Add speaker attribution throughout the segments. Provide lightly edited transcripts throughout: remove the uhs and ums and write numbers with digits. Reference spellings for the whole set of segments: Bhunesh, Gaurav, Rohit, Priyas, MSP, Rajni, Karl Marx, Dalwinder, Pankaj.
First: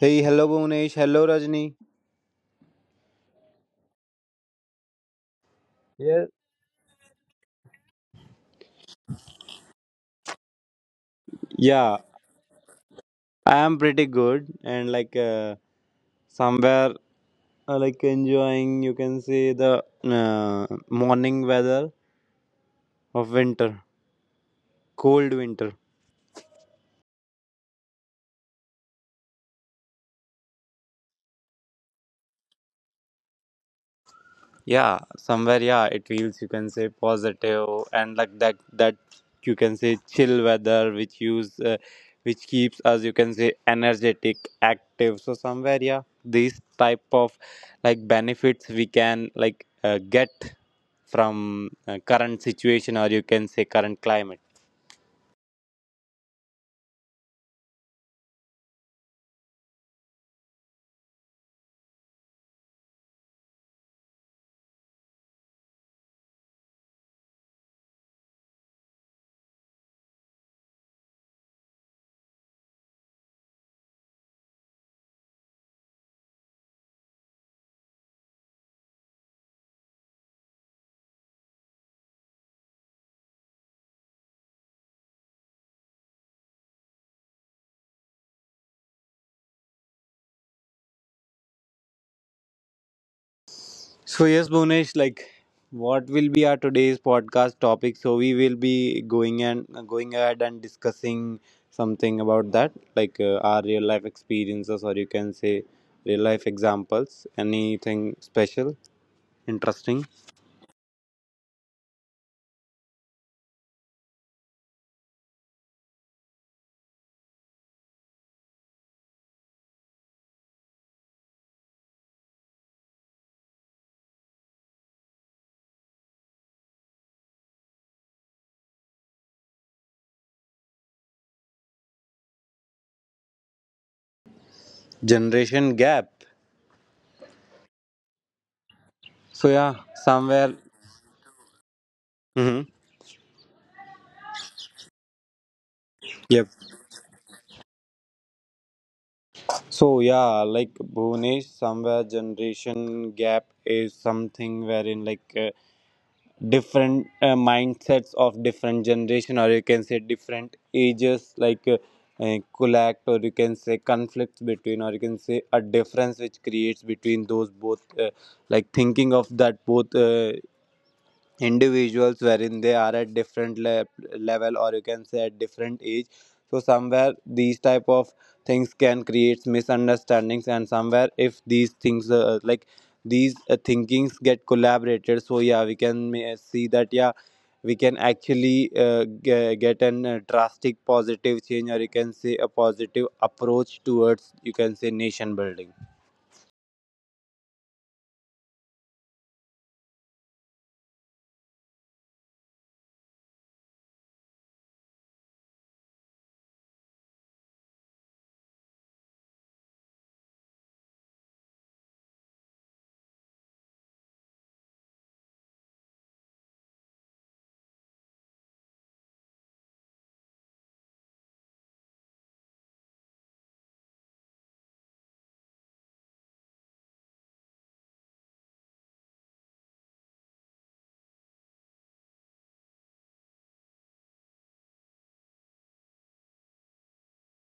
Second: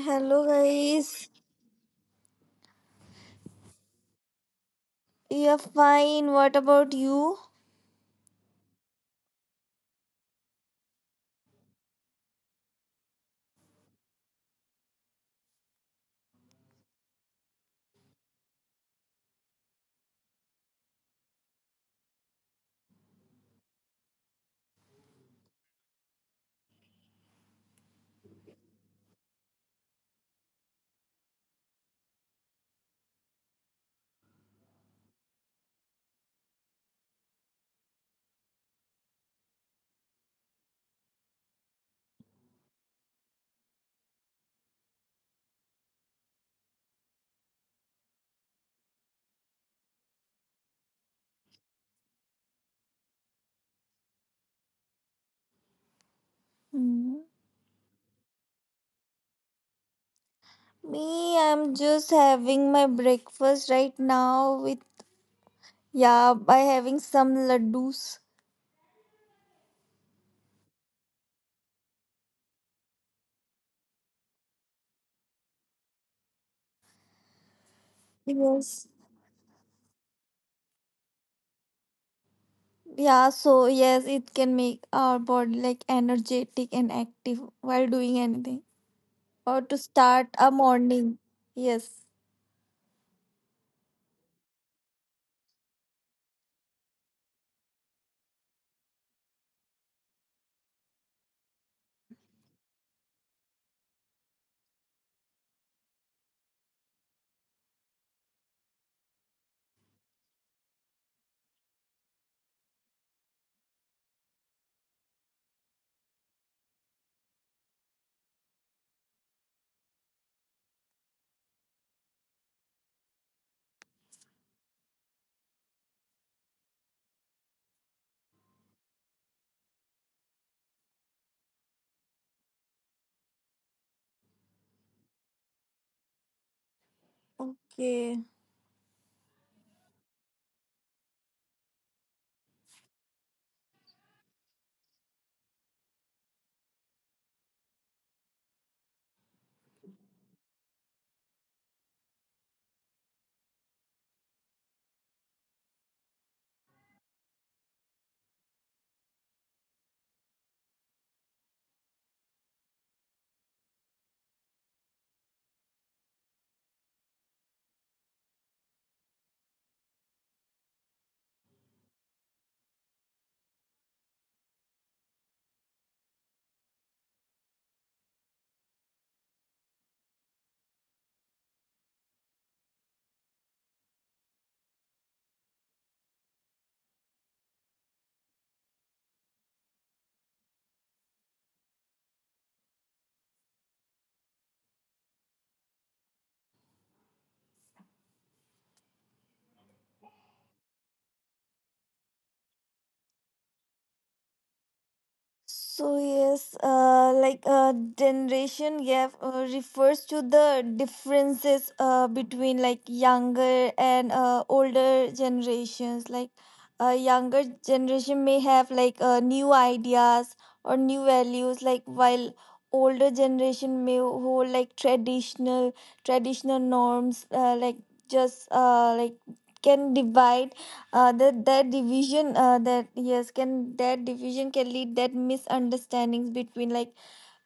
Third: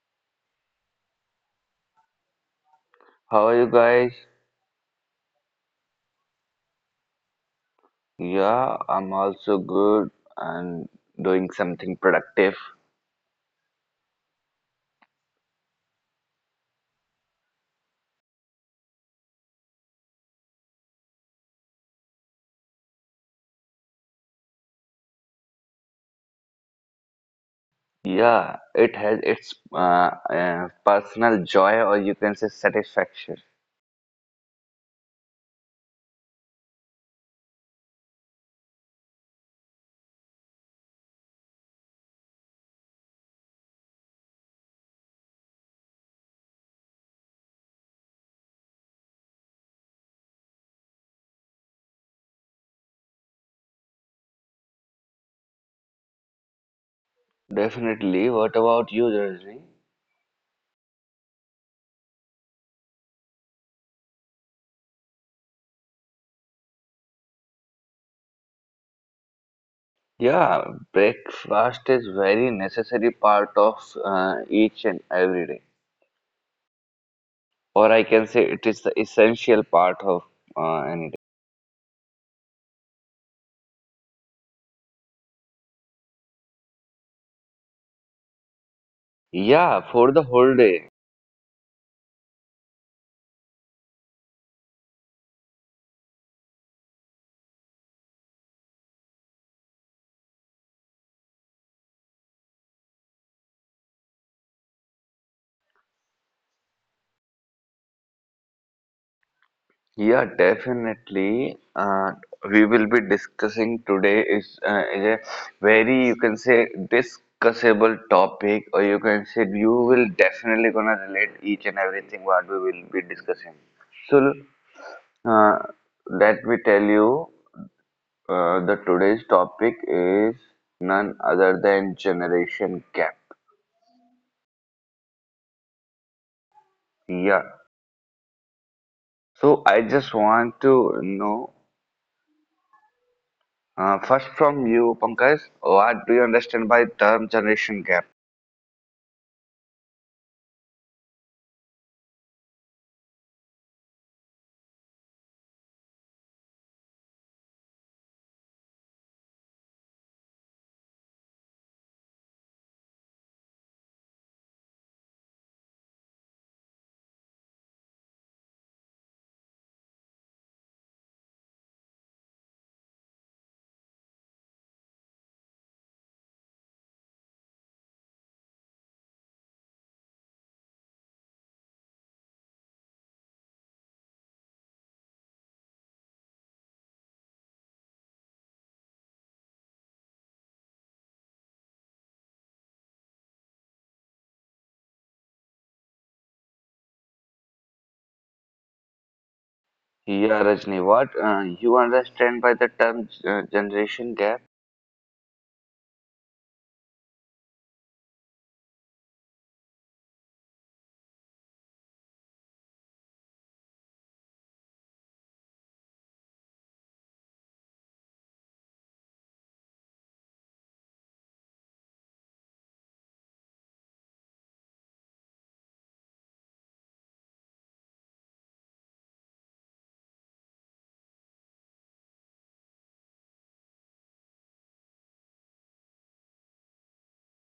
Speaker 1: Hey, hello Bhunesh. Hello
Speaker 2: guys,
Speaker 1: Rajni.
Speaker 3: How are you guys?
Speaker 2: yeah
Speaker 1: Yeah.
Speaker 2: fine. What about you?
Speaker 3: Yeah, I'm also good and doing something
Speaker 1: Yeah,
Speaker 3: productive.
Speaker 1: I am pretty good and somewhere like enjoying. You can see the uh, morning weather of winter, cold winter.
Speaker 3: Yeah, it has its personal joy, or you can say satisfaction.
Speaker 1: Yeah, somewhere, yeah, it feels, you can say, positive, and like that that you can say chill weather which use which keeps us, you can say, energetic, active, so somewhere, yeah, these type of like benefits we can get from current situation or you can say current climate.
Speaker 2: Hmm.
Speaker 3: Definitely. What about you, Rajni?
Speaker 2: Me, I'm just having my breakfast right now with yeah by having some laddus.
Speaker 3: Yeah, breakfast is very necessary part of each and every day, or I can say it
Speaker 2: Yes.
Speaker 3: is the essential part of any day.
Speaker 2: Yeah, so yes, it can make our body like energetic and active while doing anything or to
Speaker 3: Yeah, for
Speaker 2: start
Speaker 3: the
Speaker 2: a
Speaker 3: whole day.
Speaker 2: morning. Yes.
Speaker 1: So yes, Bhunesh, like what will be our today's podcast topic? So we will be going and going ahead and discussing something about that, our real life experiences, or you can say real life examples. Anything special, interesting?
Speaker 3: Yeah, definitely. We will be discussing today is a very, you can say, discussable topic, or you can say you will definitely gonna relate each and everything what we will be discussing. So, uh, let me tell you, the today's topic is none other than generation gap.
Speaker 1: Generation gap.
Speaker 3: Yeah.
Speaker 2: Okay.
Speaker 1: So
Speaker 3: So I
Speaker 1: yeah,
Speaker 3: just
Speaker 1: somewhere.
Speaker 3: want to know.
Speaker 1: Hmm.
Speaker 3: First from you, Pankaj, what do you
Speaker 1: Yep.
Speaker 3: understand by term generation gap?
Speaker 1: So yeah, like Bhunesh, somewhere generation gap is something wherein different mindsets of different generation or you can say different ages collect or you can say conflicts between or you can say a difference which creates between those both like thinking of that both individuals wherein they are at different level or you can say at different age, so somewhere these type of things can create misunderstandings, and somewhere if these things like these thinkings get collaborated, so yeah, we can see that yeah, we can actually get an drastic positive change or you can say a positive approach towards, you can say, nation building.
Speaker 3: Yeah, Rajni, what you understand by the term generation gap?
Speaker 2: So yes, generation gap refers to the differences between like younger and older generations. Like a younger generation may have like new ideas or new values, like while older generation may hold like traditional norms. Like can divide that division that yes can that division can lead that misunderstandings between like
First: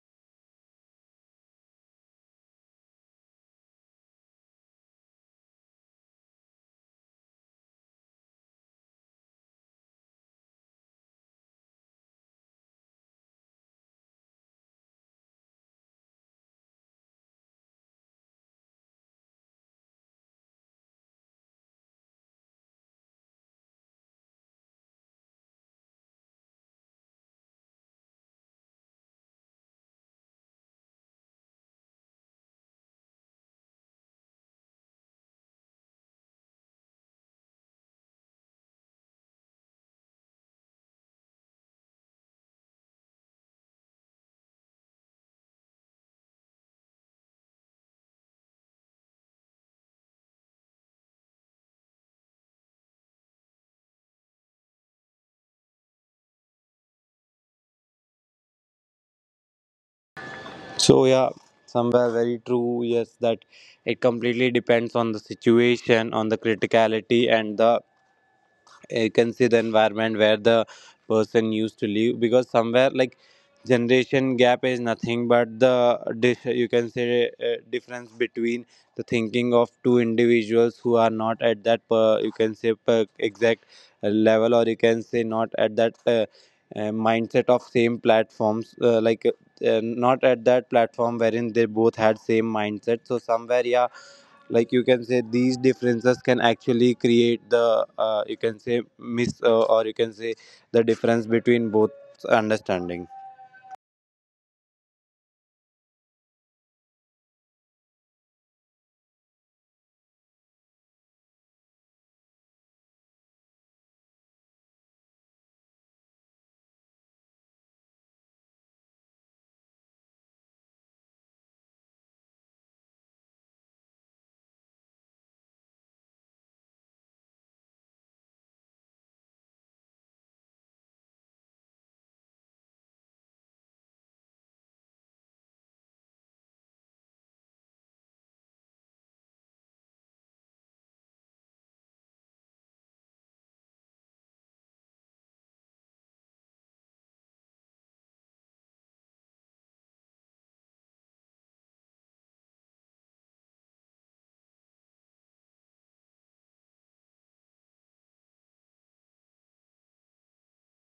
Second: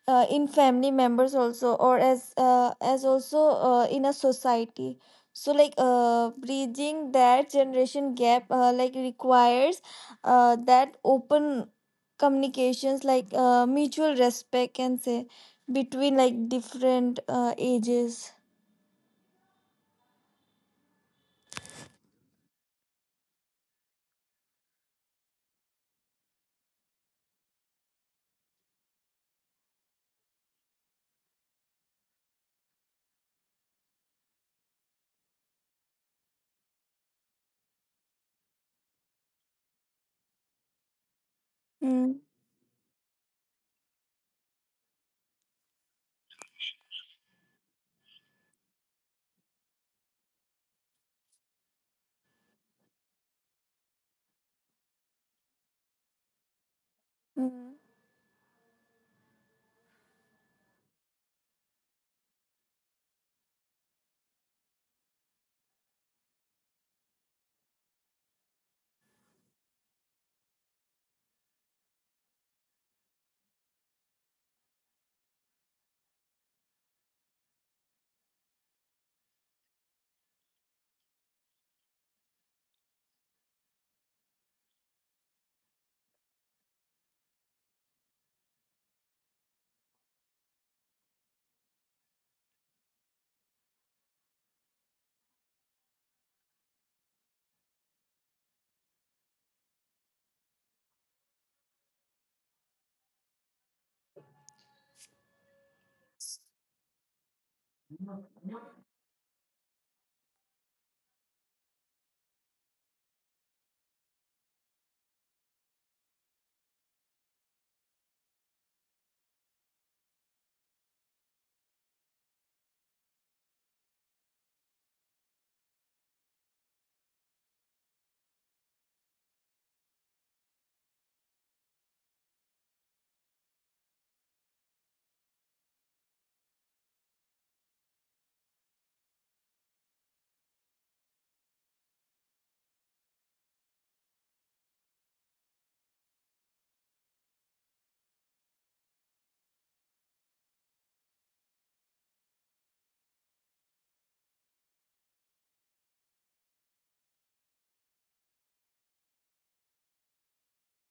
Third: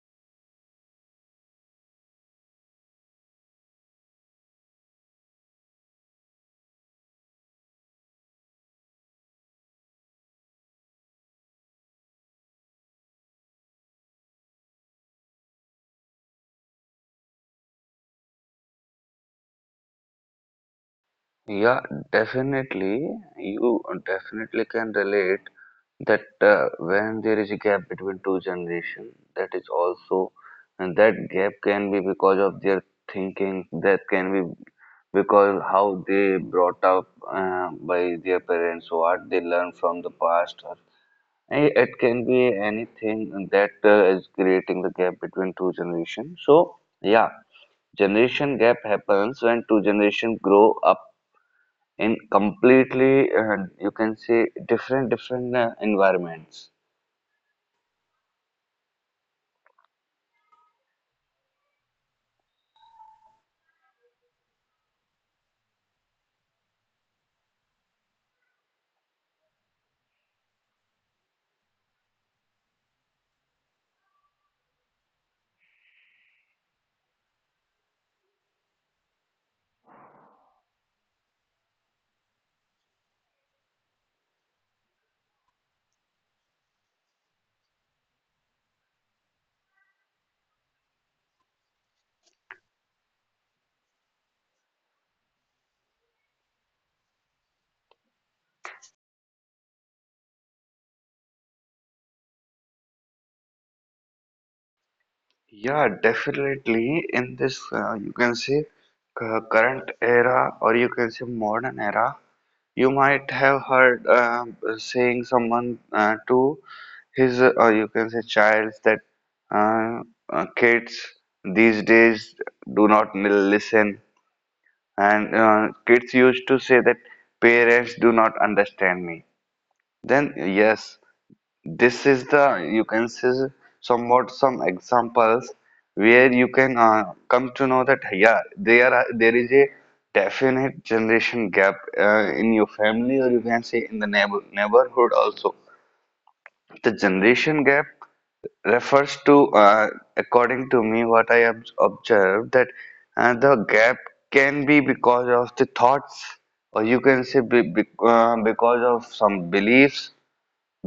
Speaker 2: uh, in family members also or as also in a society so like bridging that generation gap like requires that open communications like mutual respect can say between like different ages.
Speaker 3: Yeah, definitely, you definitely can relate that when there is a gap between two generations, that is also, and that gap can be because of their thinking, that can be because how they brought up by their parents, what they learn from the past, or it
Speaker 2: Mm.
Speaker 3: can be anything that is creating the gap between two generations. So, yeah, generation gap happens when two generations grow up in completely, you can say, different environments.
Speaker 2: Mm.
Speaker 1: So yeah, somewhere very true. Yes, that it completely depends on the situation, on the criticality, and the you can see the environment where the person used to live, because somewhere like generation gap is nothing but the you can say difference between the thinking of two individuals who are not at that per, you can say per exact level or you can say not at that mindset of same platforms not at that platform wherein they both had same mindset, so somewhere yeah, like you can say these differences can actually create the you can say miss or you can say the difference between both understanding.
Speaker 3: Yeah, definitely. In this, you can say, current era, or you can say modern era, you might have heard saying someone to his, or you can say child that uh, kids these days do not listen, and kids used to say that parents do not understand me. Then yes, this is the you can see somewhat some examples where you can come to know that yeah there is a definite generation gap in your family, or you can say in the neighborhood also. The generation gap refers to, according to me, what I have observed that the gap can be because of the thoughts, or you can say because of some beliefs,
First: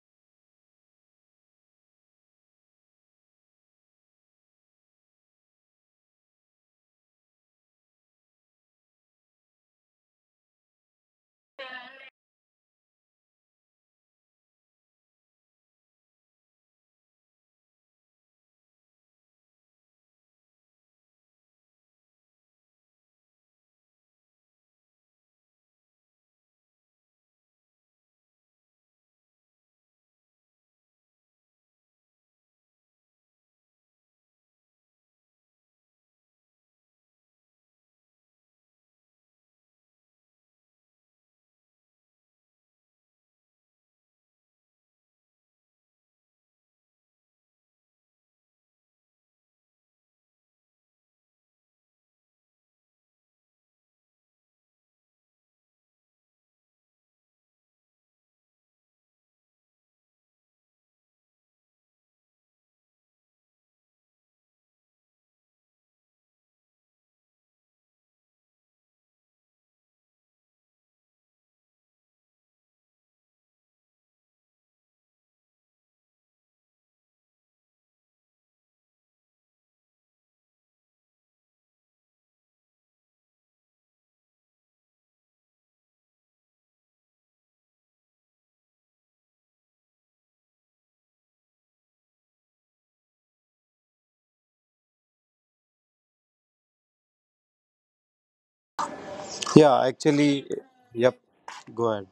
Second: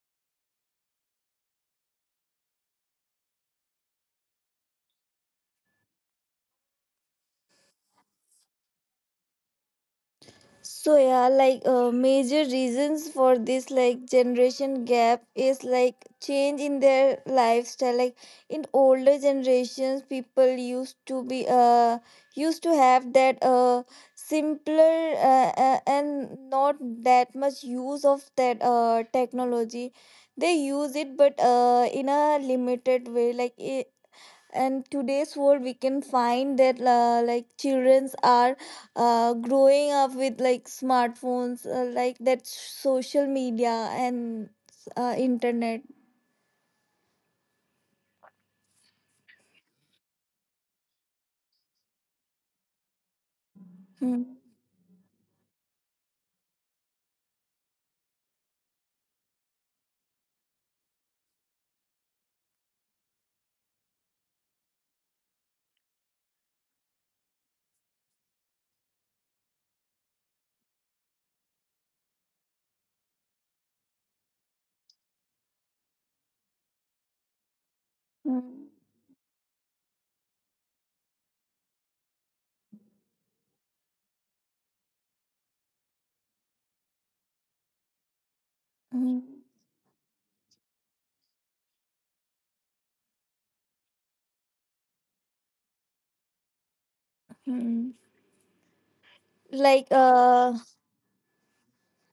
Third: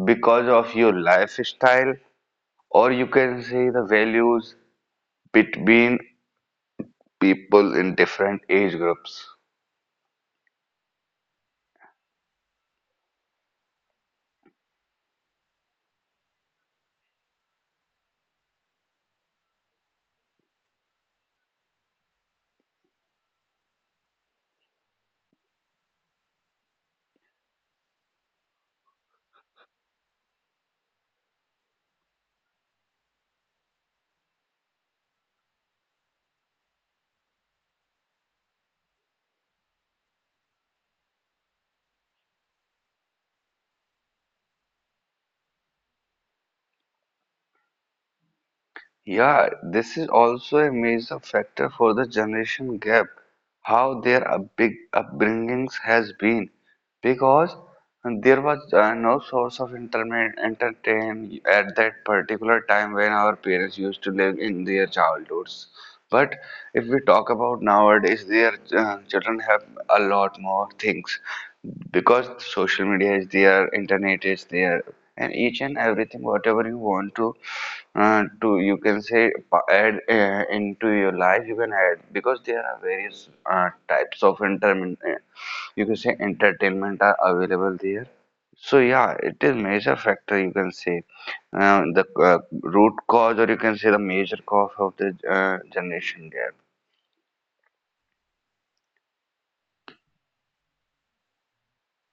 Speaker 3: because of your lifestyle, or you can say the values between people in different age groups.
Speaker 2: So yeah, like major reasons for this like generation gap is like change in their lifestyle. Like in older generations, people used to have that simpler and not that much use of that technology. They use it, but in a limited way. Like I and today's world we can find that like childrens are growing up with like smartphones like that social media and internet.
Speaker 3: Yeah, this is also a major factor for the generation gap, how
Speaker 2: Hmm.
Speaker 3: their big upbringings has been, because there was no source of entertainment entertain at that particular time when our parents used to live in their childhoods. But if we talk about nowadays, their children have a lot more things because social media is there, internet is there, and each and everything whatever you want to
Speaker 2: Hmm.
Speaker 3: you can say add into your life you can add, because there are various types of entertainment, you can say entertainment are available there. So yeah,
Speaker 2: Hmm.
Speaker 3: it is major factor, you can say, the root cause, or you can say the major cause of the generation gap.
Speaker 2: Hmm. Hmm.
Speaker 1: Yeah,
Speaker 2: like
Speaker 1: actually,
Speaker 2: uh
Speaker 1: yep, go ahead.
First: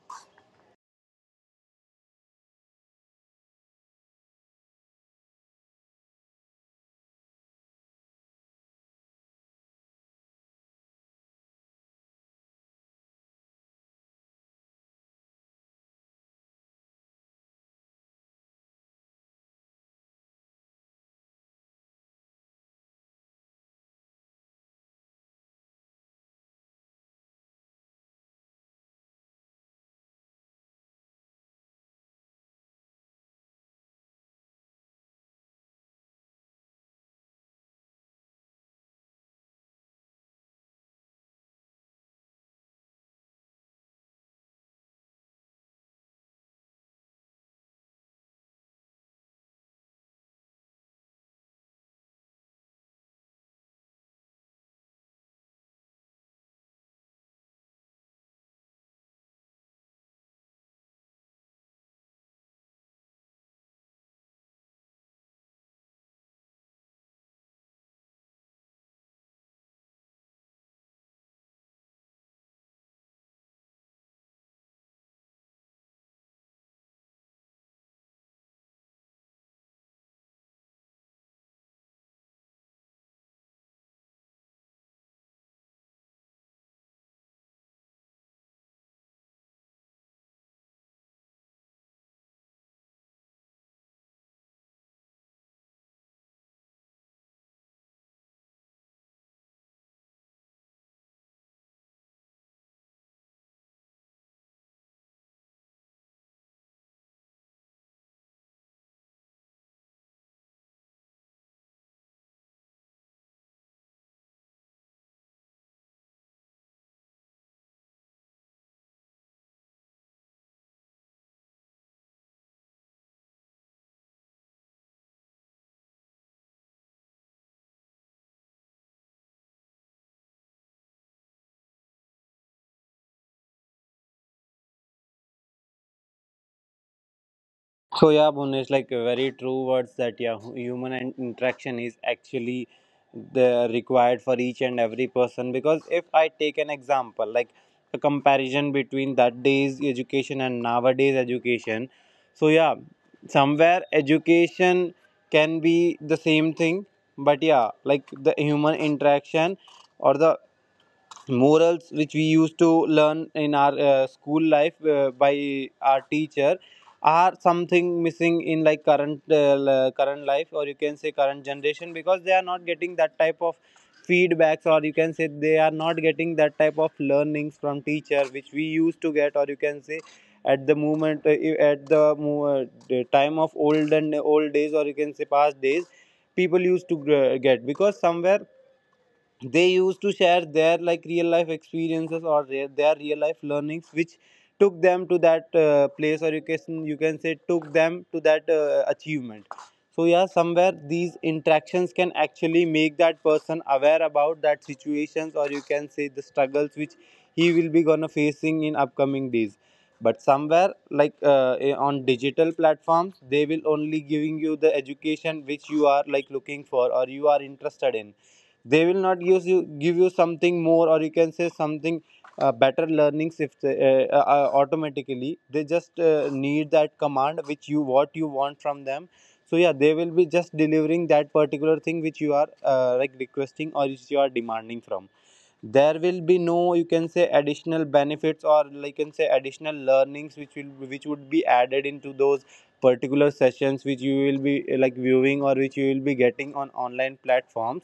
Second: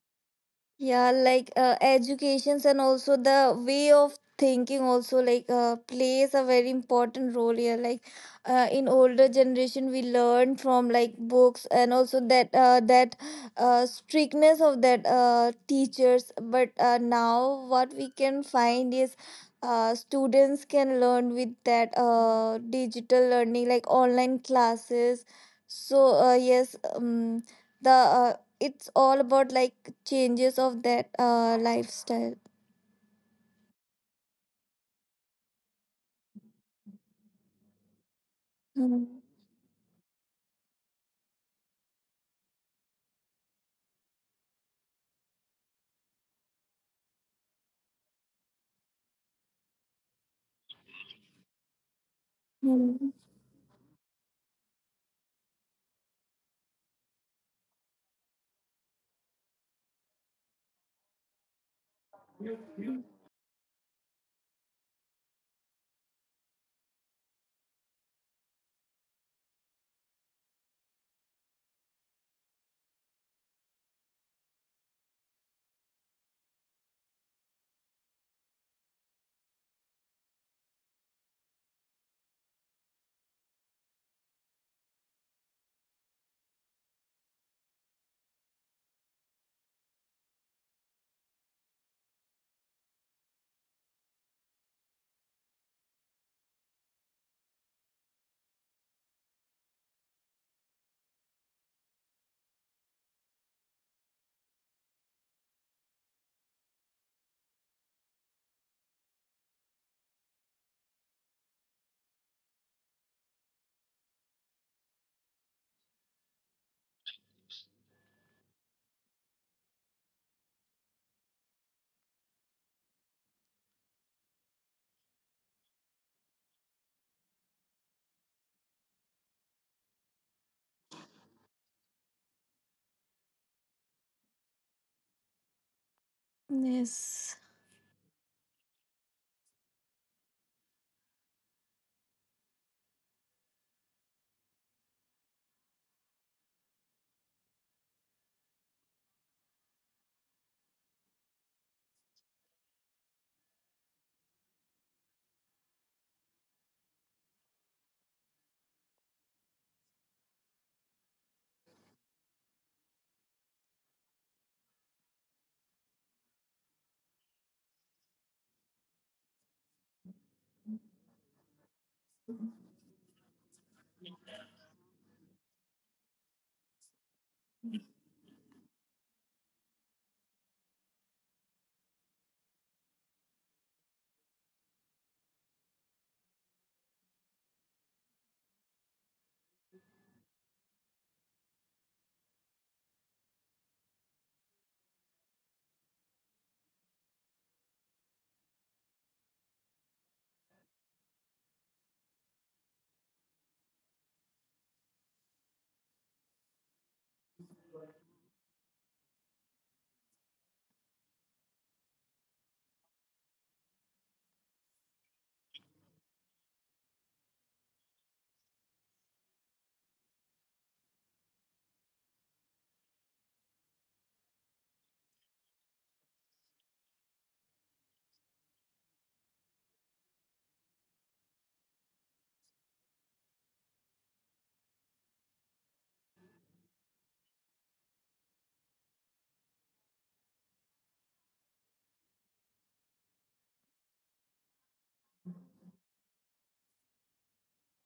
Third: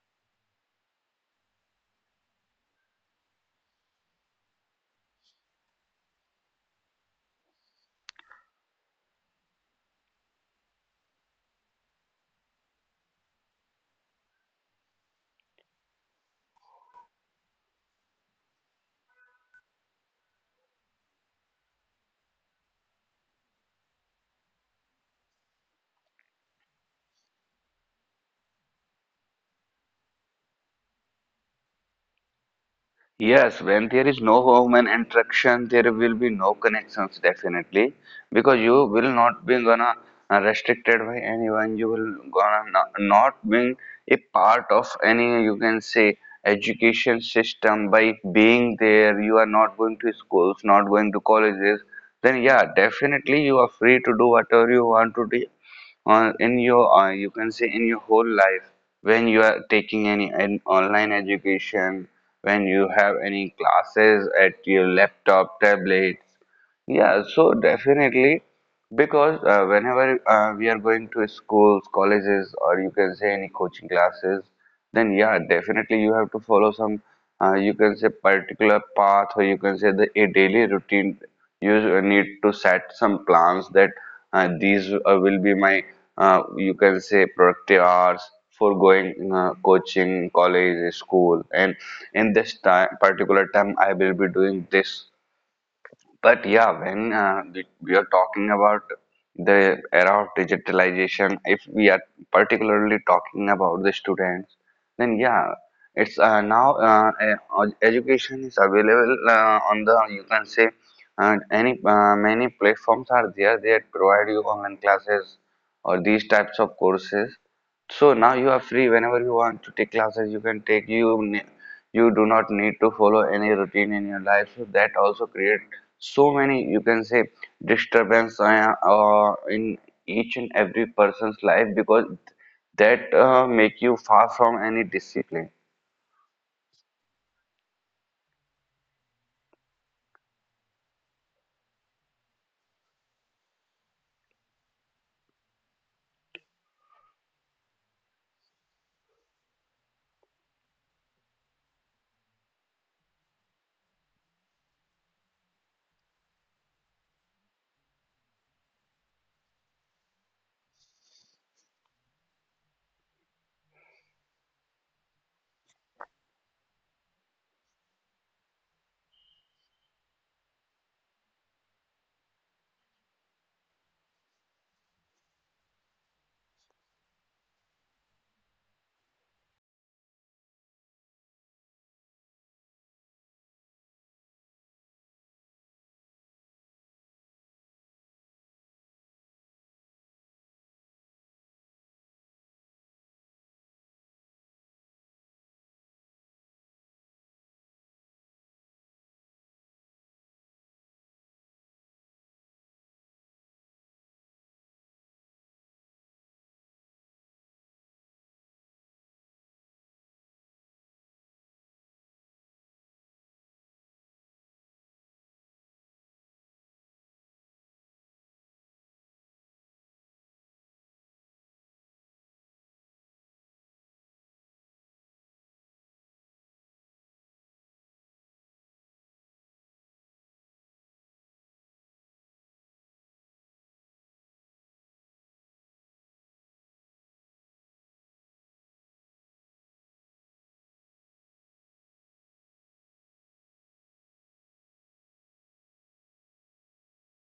Speaker 2: Yeah, like educations and also the way of thinking also like plays a very important role here. Like in older generation, we learn from like books and also that strictness of that teachers. But now what we can find is students can learn with that digital learning, like online classes. So yes, the it's all about like changes of that lifestyle.
Speaker 3: Yes, when there is no human interaction, there will be no connections definitely, because you
Speaker 2: Mm.
Speaker 3: will not be gonna restricted by anyone. You will gonna not being a part of any you can say education system by being there. You are not going to schools, not going to colleges. Then yeah,
Speaker 2: Mm.
Speaker 3: definitely you are free to do whatever you want to do or in your you can say in your whole life, when you are taking any an online education, when you have any classes at your laptop tablet. Yeah, so definitely, because whenever we are going to schools, colleges, or you can say any coaching classes, then yeah, definitely you have to follow some, you can say particular path, or you can say the a daily routine. You need to set some plans that these will be my, you can say productive hours for going coaching, college, school, and in this time, particular time, I will be doing this. But yeah, when we are talking about the era of digitalization, if we are particularly talking about the students, then yeah, it's now education is available on the you can say any many platforms are there that provide you online classes or these types of courses. So now you are free whenever you want to take classes, you can take you do not need to follow any routine in your life. So that also create so many you can say disturbance in each and every person's life because that make you far from any discipline.
Speaker 2: Yes.
Speaker 1: So yeah, Bhunesh, like very true words that yeah, human interaction is actually the required for each and every person. Because if I take an example, like a comparison between that day's education and nowadays education, so yeah, somewhere education can be the same thing, but yeah, like the human interaction or the morals which we used to learn in our school life by our teacher are something missing in like current current life or you can say current generation, because they are not getting that type of feedbacks, or you can say they are not getting that type of learnings from teacher which we used to get, or you can say at the moment the time of old and old days or you can say past days, people used to get, because somewhere they used to share their like real life experiences or their real life learnings which took them to that place or you can say took them to that achievement. So yeah, somewhere these interactions can actually make that person aware about that situations, or you can say the struggles which he will be gonna facing in upcoming days. But somewhere on digital platforms they will only giving you the education which you are like looking for or you are interested in. They will not give you give you something more, or you can say something better learnings if they, automatically they just need that command which you what you want from them. So yeah, they will be just delivering that particular thing which you are like requesting or which you are demanding from. There will be no you can say additional benefits or like you can say additional learnings which will which would be added into those particular sessions which you will be like viewing or which you will be getting on online platforms.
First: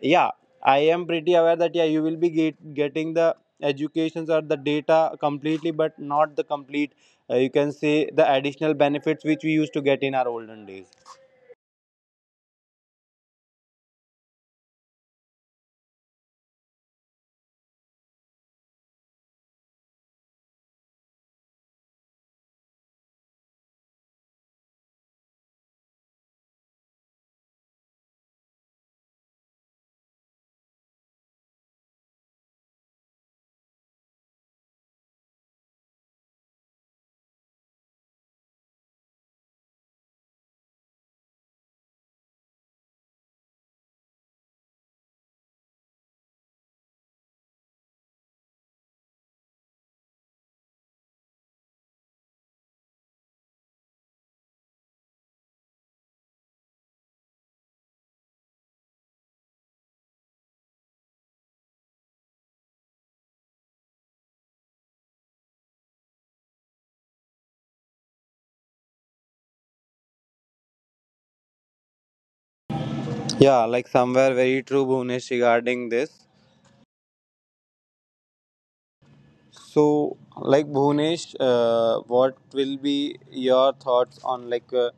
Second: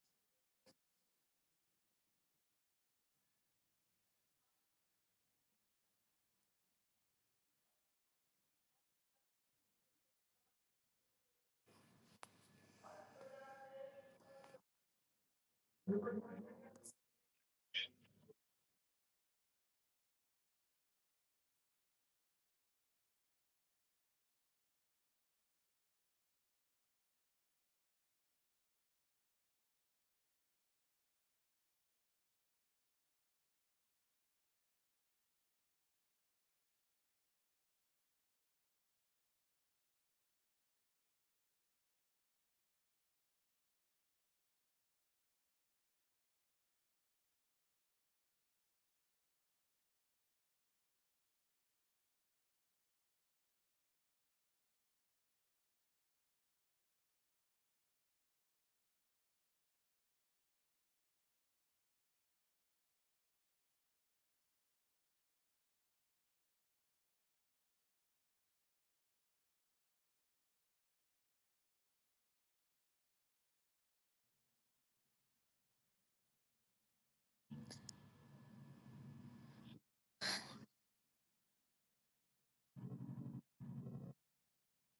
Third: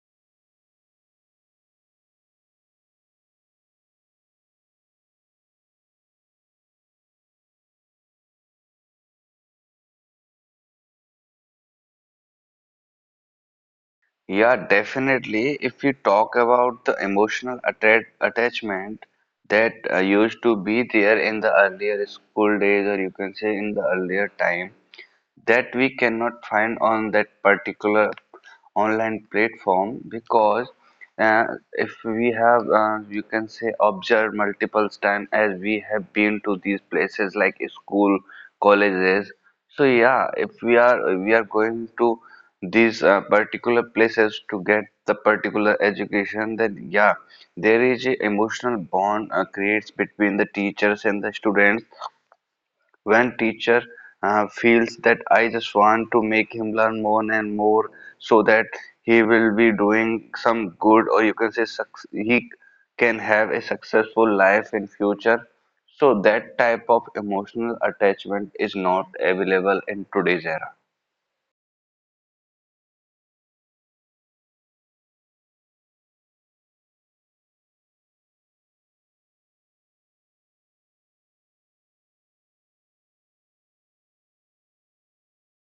Speaker 1: Yeah, I am pretty aware that yeah, you will be getting the educations or the data completely, but not the complete you can say the additional benefits which we used to get in our olden days.
Speaker 3: Yeah, definitely. If you talk about the emotional attachment that used to be there in the earlier school days, or you can say in the earlier time, that we cannot find on that particular online platform because uh, if we have you can say observed multiple times as we have been to these places like school, colleges. So yeah, if we are going to these particular places to get the particular education, then yeah, there is a emotional bond creates between the teachers and the students. When teacher feels that I just want to make him learn more and more so that he will be doing some good, or you can say he can have a successful life in future. So that type of emotional attachment is not available in today's era.
Speaker 1: Yeah, like somewhere very true, Bhunesh, regarding this. So, like Bhunesh, what will be your thoughts on like uh,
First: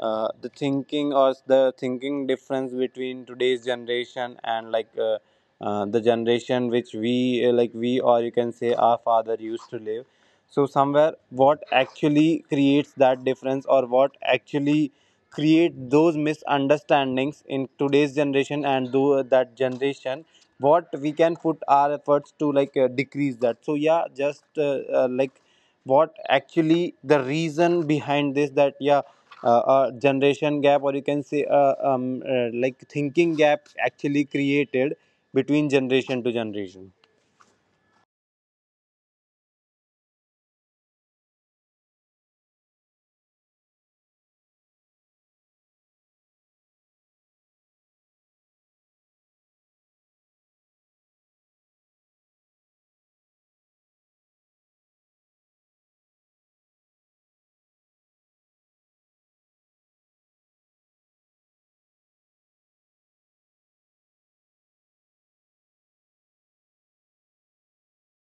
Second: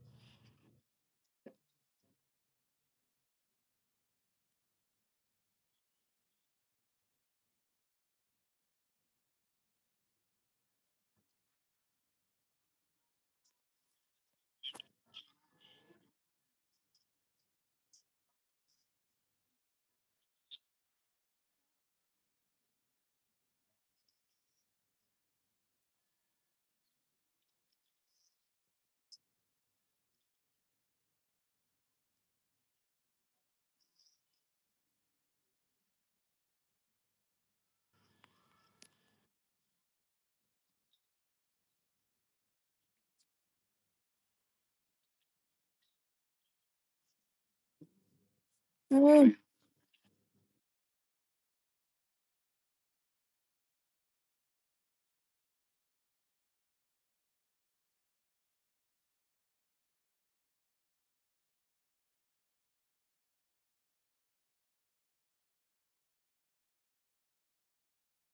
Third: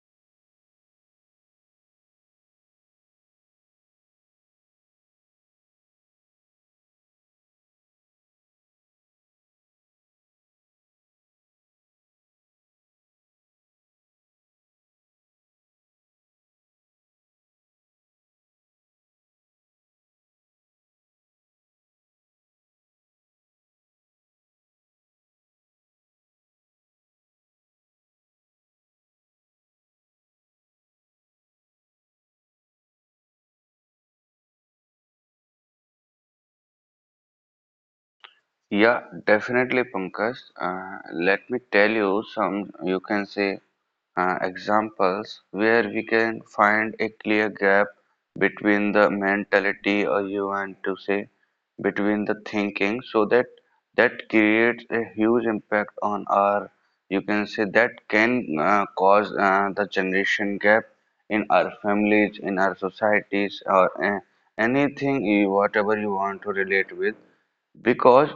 Speaker 1: uh, the thinking or the thinking difference between today's generation and the generation which we like we or you can say our father used to live? So, somewhere what actually creates that difference or what actually create those misunderstandings in today's generation and do that generation what we can put our efforts to decrease that? So yeah, just like what actually the reason behind this that yeah, generation gap or you can say like thinking gap actually created between generation to generation.
Speaker 3: Yeah, definitely, Pankaj. Let me tell you some, you can say examples where we can find a clear gap between the
Speaker 2: Mm.
Speaker 3: mentality, or you want to say between the thinking, so that that creates a huge impact on our you can say that can cause the generation gap in our families, in our societies, or anything you, whatever you want to relate with. Because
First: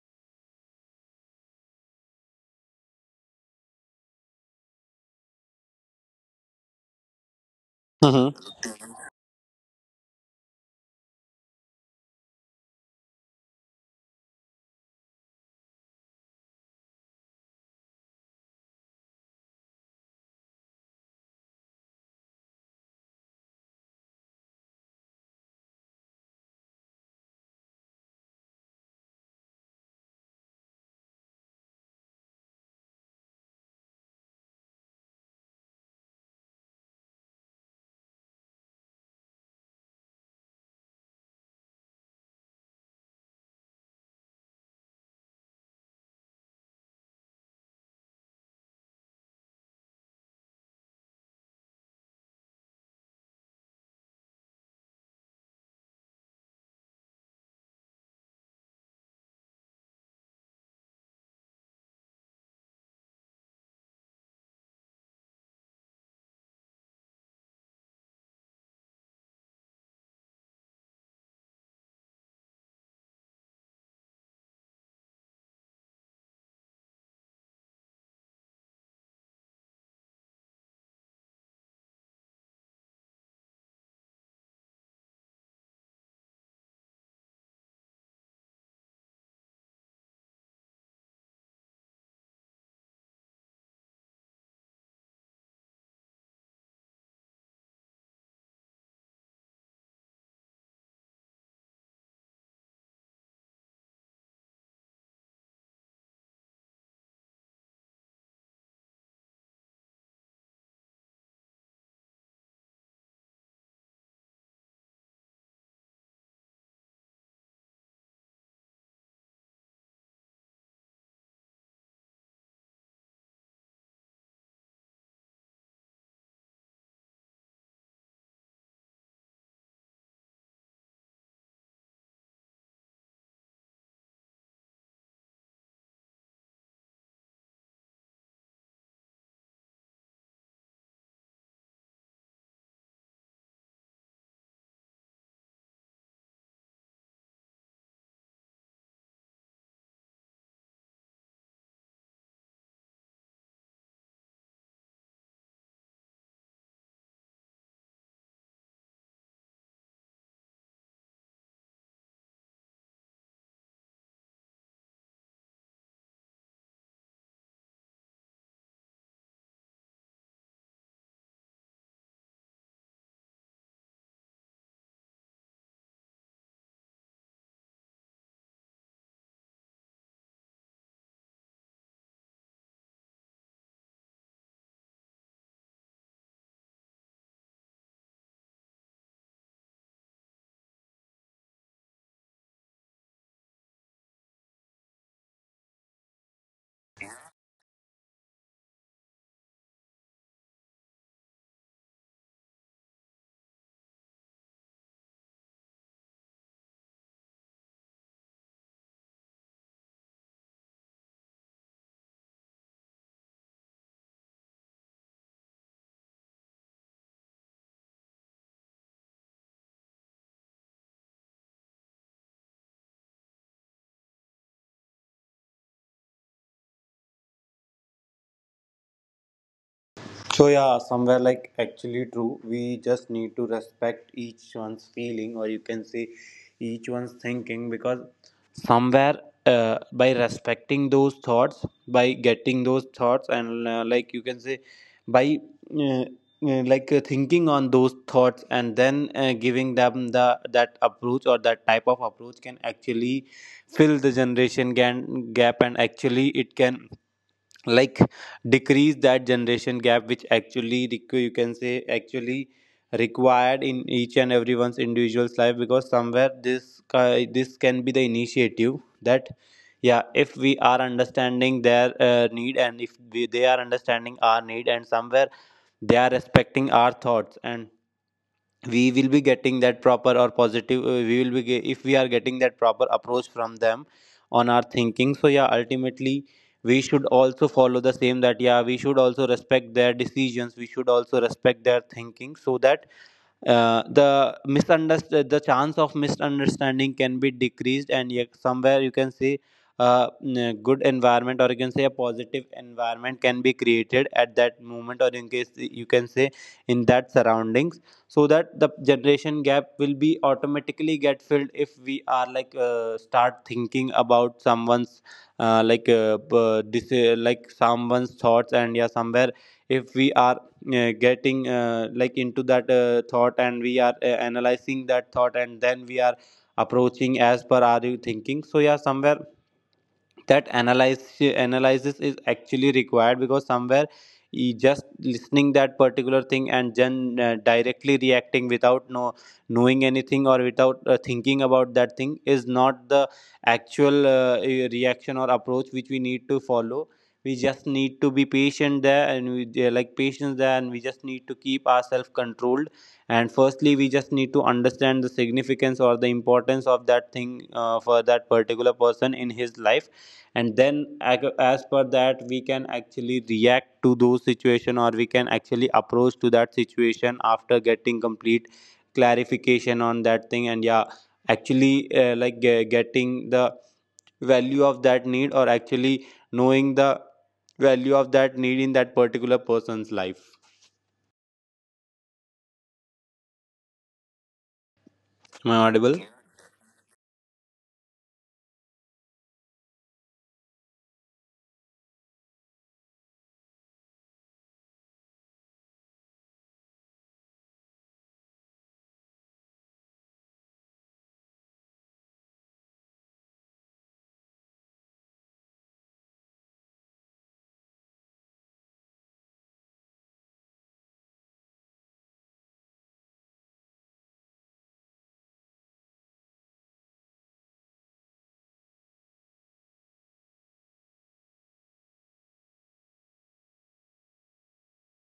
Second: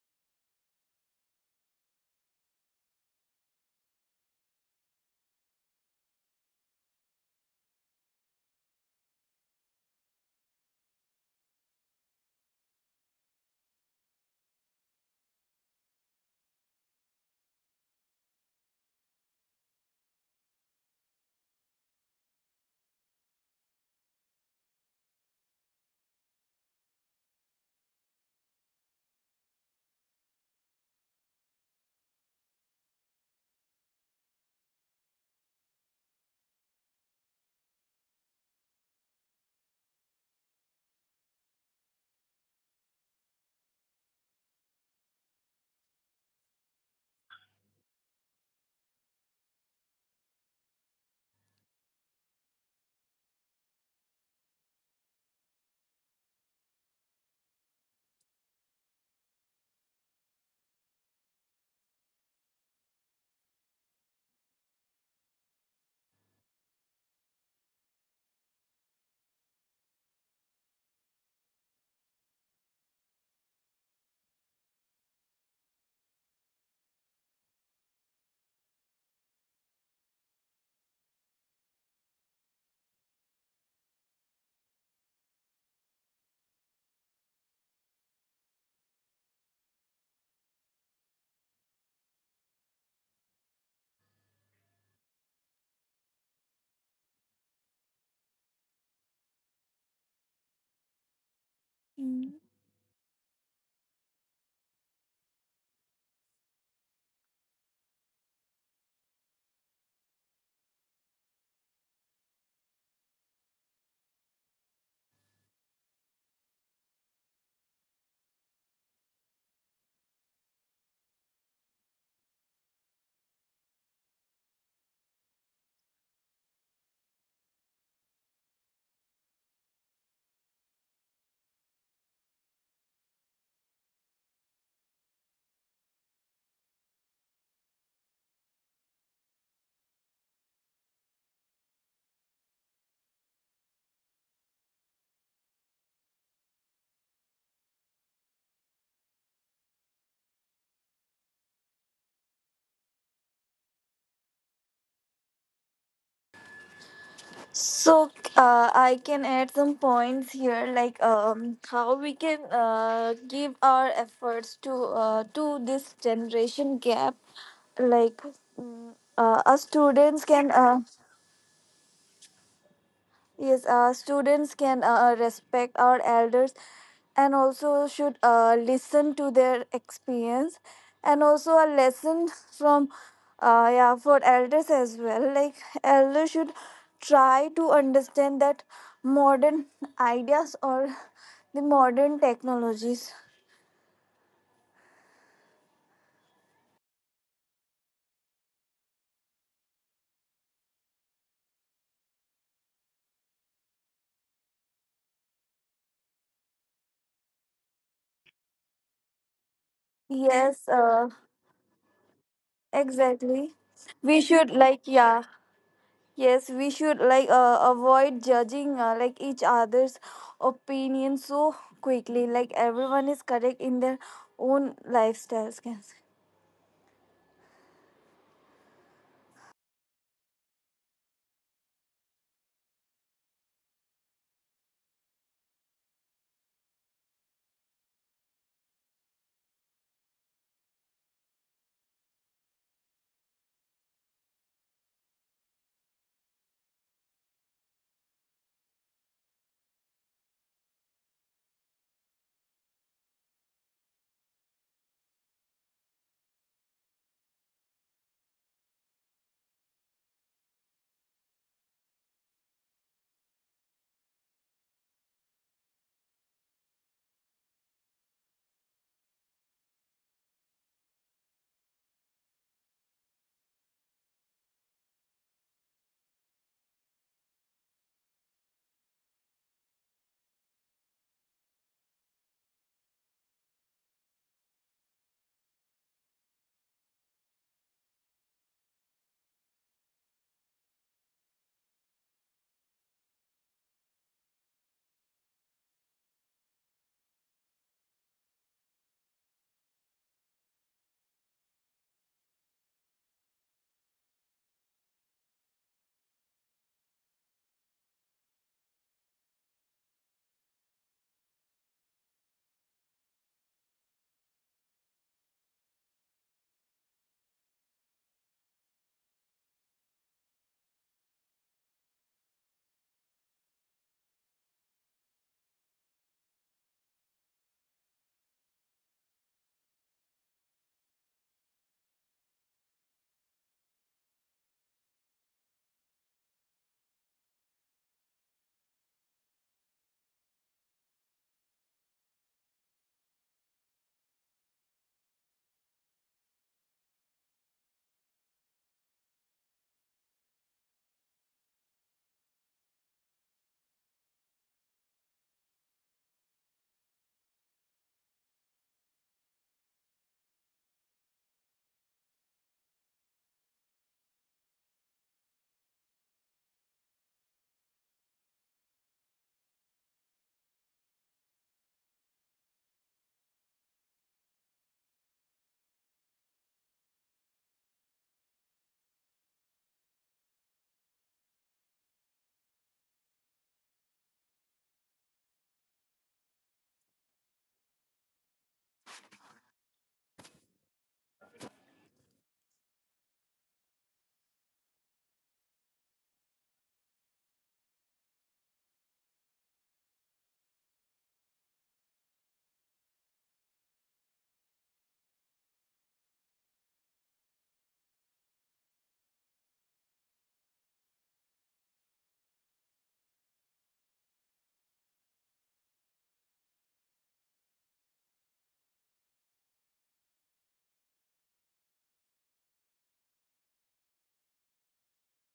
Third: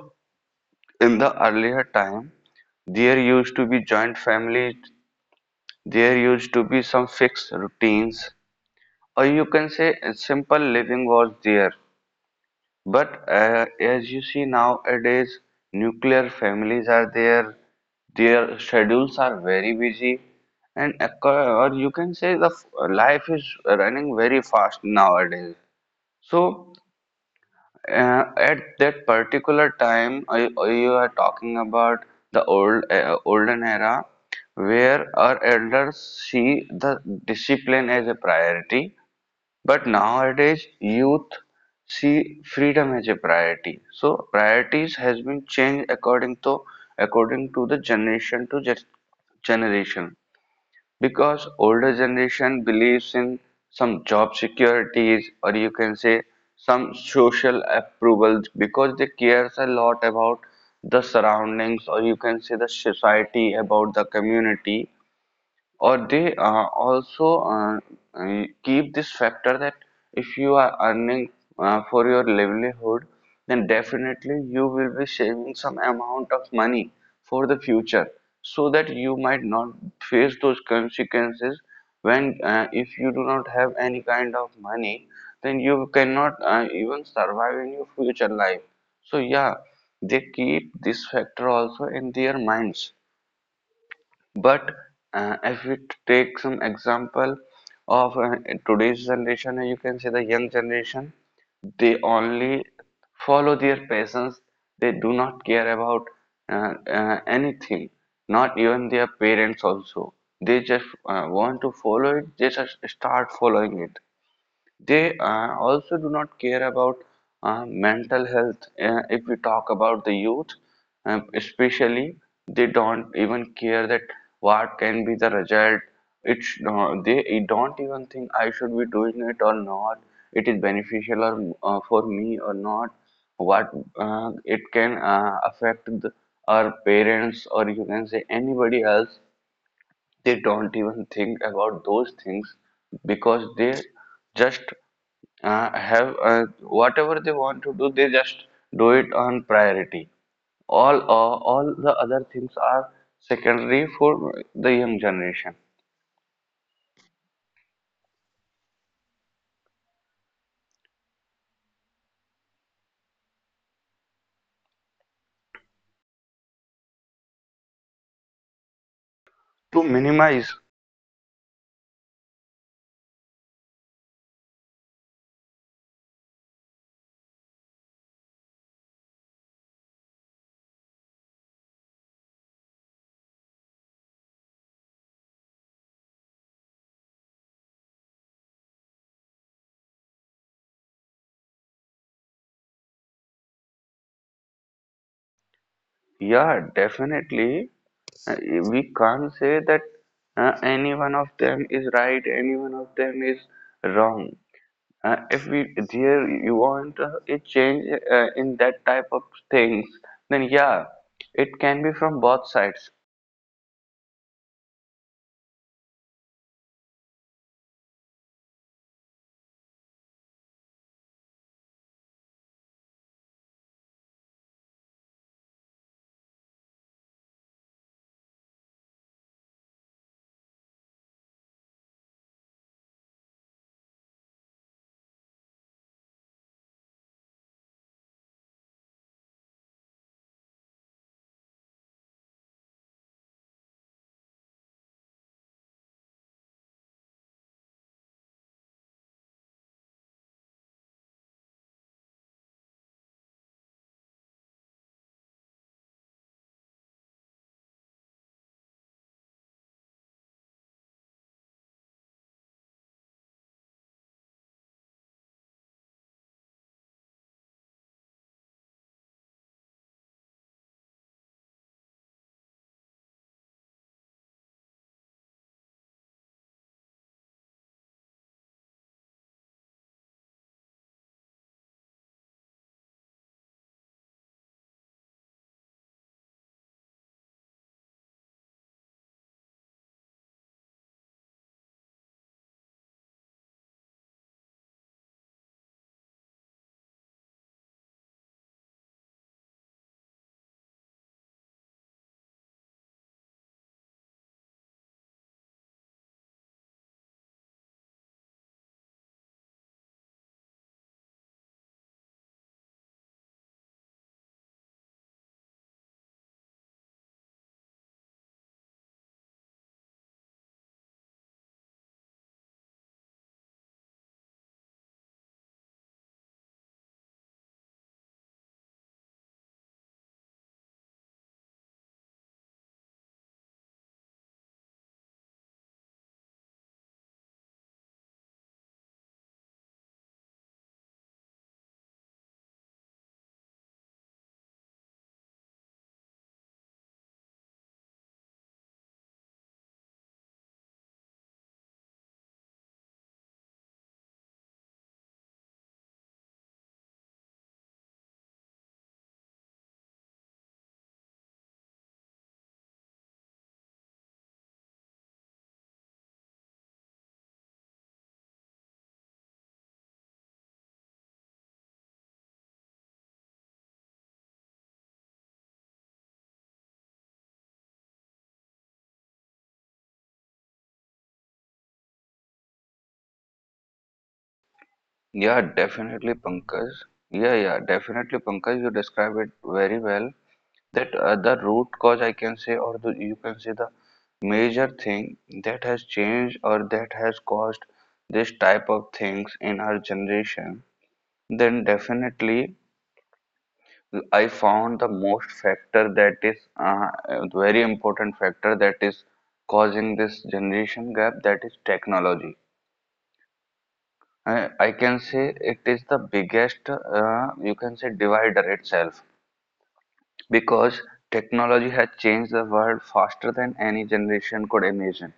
Speaker 3: in the earlier time there used to be joint families, there used to be some fixed routines,
Speaker 1: Mhm.
Speaker 3: or you can say simple living was there. But as you see nowadays, nuclear families are there, their schedules are very busy, and or you can say the life is running very fast nowadays. So at that particular time, you are talking about the olden era, where our elders see the discipline as a priority, but nowadays youth see freedom as a priority. So priorities has been changed according to the generation, because older generation believes in some job securities, or you can say some social approval, because they cares a lot about the surroundings, or you can say the society, about the community, or they also keep this factor that if you are earning for your livelihood, then definitely you will be saving some amount of money for the future, so that you might not face those consequences when if you do not have any kind of money, then you cannot even survive in your future life. So yeah, they keep this factor also in their minds. But if we take some example of today's generation, you can say the young generation, they
Speaker 2: Mm.
Speaker 3: only follow their passions. They do not care about anything, not even their parents also. They just want to follow it, they just start following it. They also do not care about mental health. If we talk about the youth, especially, they don't even care that what can be the result. It's they don't even think I should be doing it or not. It is beneficial or for me or not. What it can affect the, our parents, or you can say anybody else, they don't even think about those things, because they just have whatever they want to do, they just do it on priority. All the other things are secondary for the young generation.
Speaker 2: So I can add some points here, like how we can give our efforts to to this generation gap, like mm, us
Speaker 3: To
Speaker 2: students can.
Speaker 3: minimize,
Speaker 2: Yes, students can respect our elders and also should listen to their experience and also a lesson from yeah for elders as well, like elders should try to understand that modern ideas or the modern technologies.
Speaker 3: yeah, definitely, uh, we can't say that any one of them is right, any one of them is wrong. If we there you want a change in
Speaker 2: Yes,
Speaker 3: that type of things, then yeah,
Speaker 2: exactly,
Speaker 3: it can be
Speaker 2: we
Speaker 3: from
Speaker 2: should
Speaker 3: both
Speaker 2: like
Speaker 3: sides.
Speaker 2: yeah, yes, we should like avoid judging like each other's opinion so quickly. Like everyone is correct in their own lifestyles. Can
Speaker 1: So yeah, somewhere like actually true. We just need to respect each one's feeling, or you can say each one's thinking, because somewhere by respecting those thoughts, by getting those thoughts, and like you can say by uh, uh, thinking on those thoughts, and then giving them the that approach or that type of approach can actually fill the gap, and actually it can like decrease that generation gap which actually you can say actually required in each and everyone's individual's life, because somewhere this this can be the initiative that yeah, if we are understanding their need, and if we, they are understanding our need, and somewhere they are respecting our thoughts, and we will be getting that proper or positive we will be ge- if we are getting that proper approach from them on our thinking, so yeah, ultimately we should also follow the same that yeah, we should also respect their decisions, we should also respect their thinking, so that the chance of misunderstanding can be decreased, and yet somewhere you can see uh, a good environment or you can say a positive environment can be created at that moment or in case you can say in that surroundings, so that the generation gap will be automatically get filled if we are start thinking about someone's like someone's thoughts, and yeah, somewhere if we are getting like into that thought, and we are analyzing that thought, and then we are approaching as per our thinking, so yeah, somewhere that analyze analysis is actually required, because somewhere just listening that particular thing and then directly reacting without knowing anything or without thinking about that thing is not the actual reaction or approach which we need to follow. We just need to be patient there, and we yeah, like patience there, and we just need to keep ourselves controlled, and firstly we just need to understand the significance or the importance of that thing for that particular person in his life, and then as per that we can actually react to those situation or we can actually approach to that situation after getting complete clarification on that thing, and yeah, actually getting the value of that need or actually knowing the value of that need in that particular person's life. Am I audible?
Speaker 3: Yeah, definitely, Pankaj. Yeah, yeah, definitely, Pankaj. You describe it very well. That the root cause I can say, or the, you can say the major thing that has changed or that has caused this type of things in our generation, then definitely. I found the most factor that is a very important factor that is causing this generation gap, that is technology. I can say it is the biggest you can say divider itself, because technology has changed the world faster than any generation could imagine.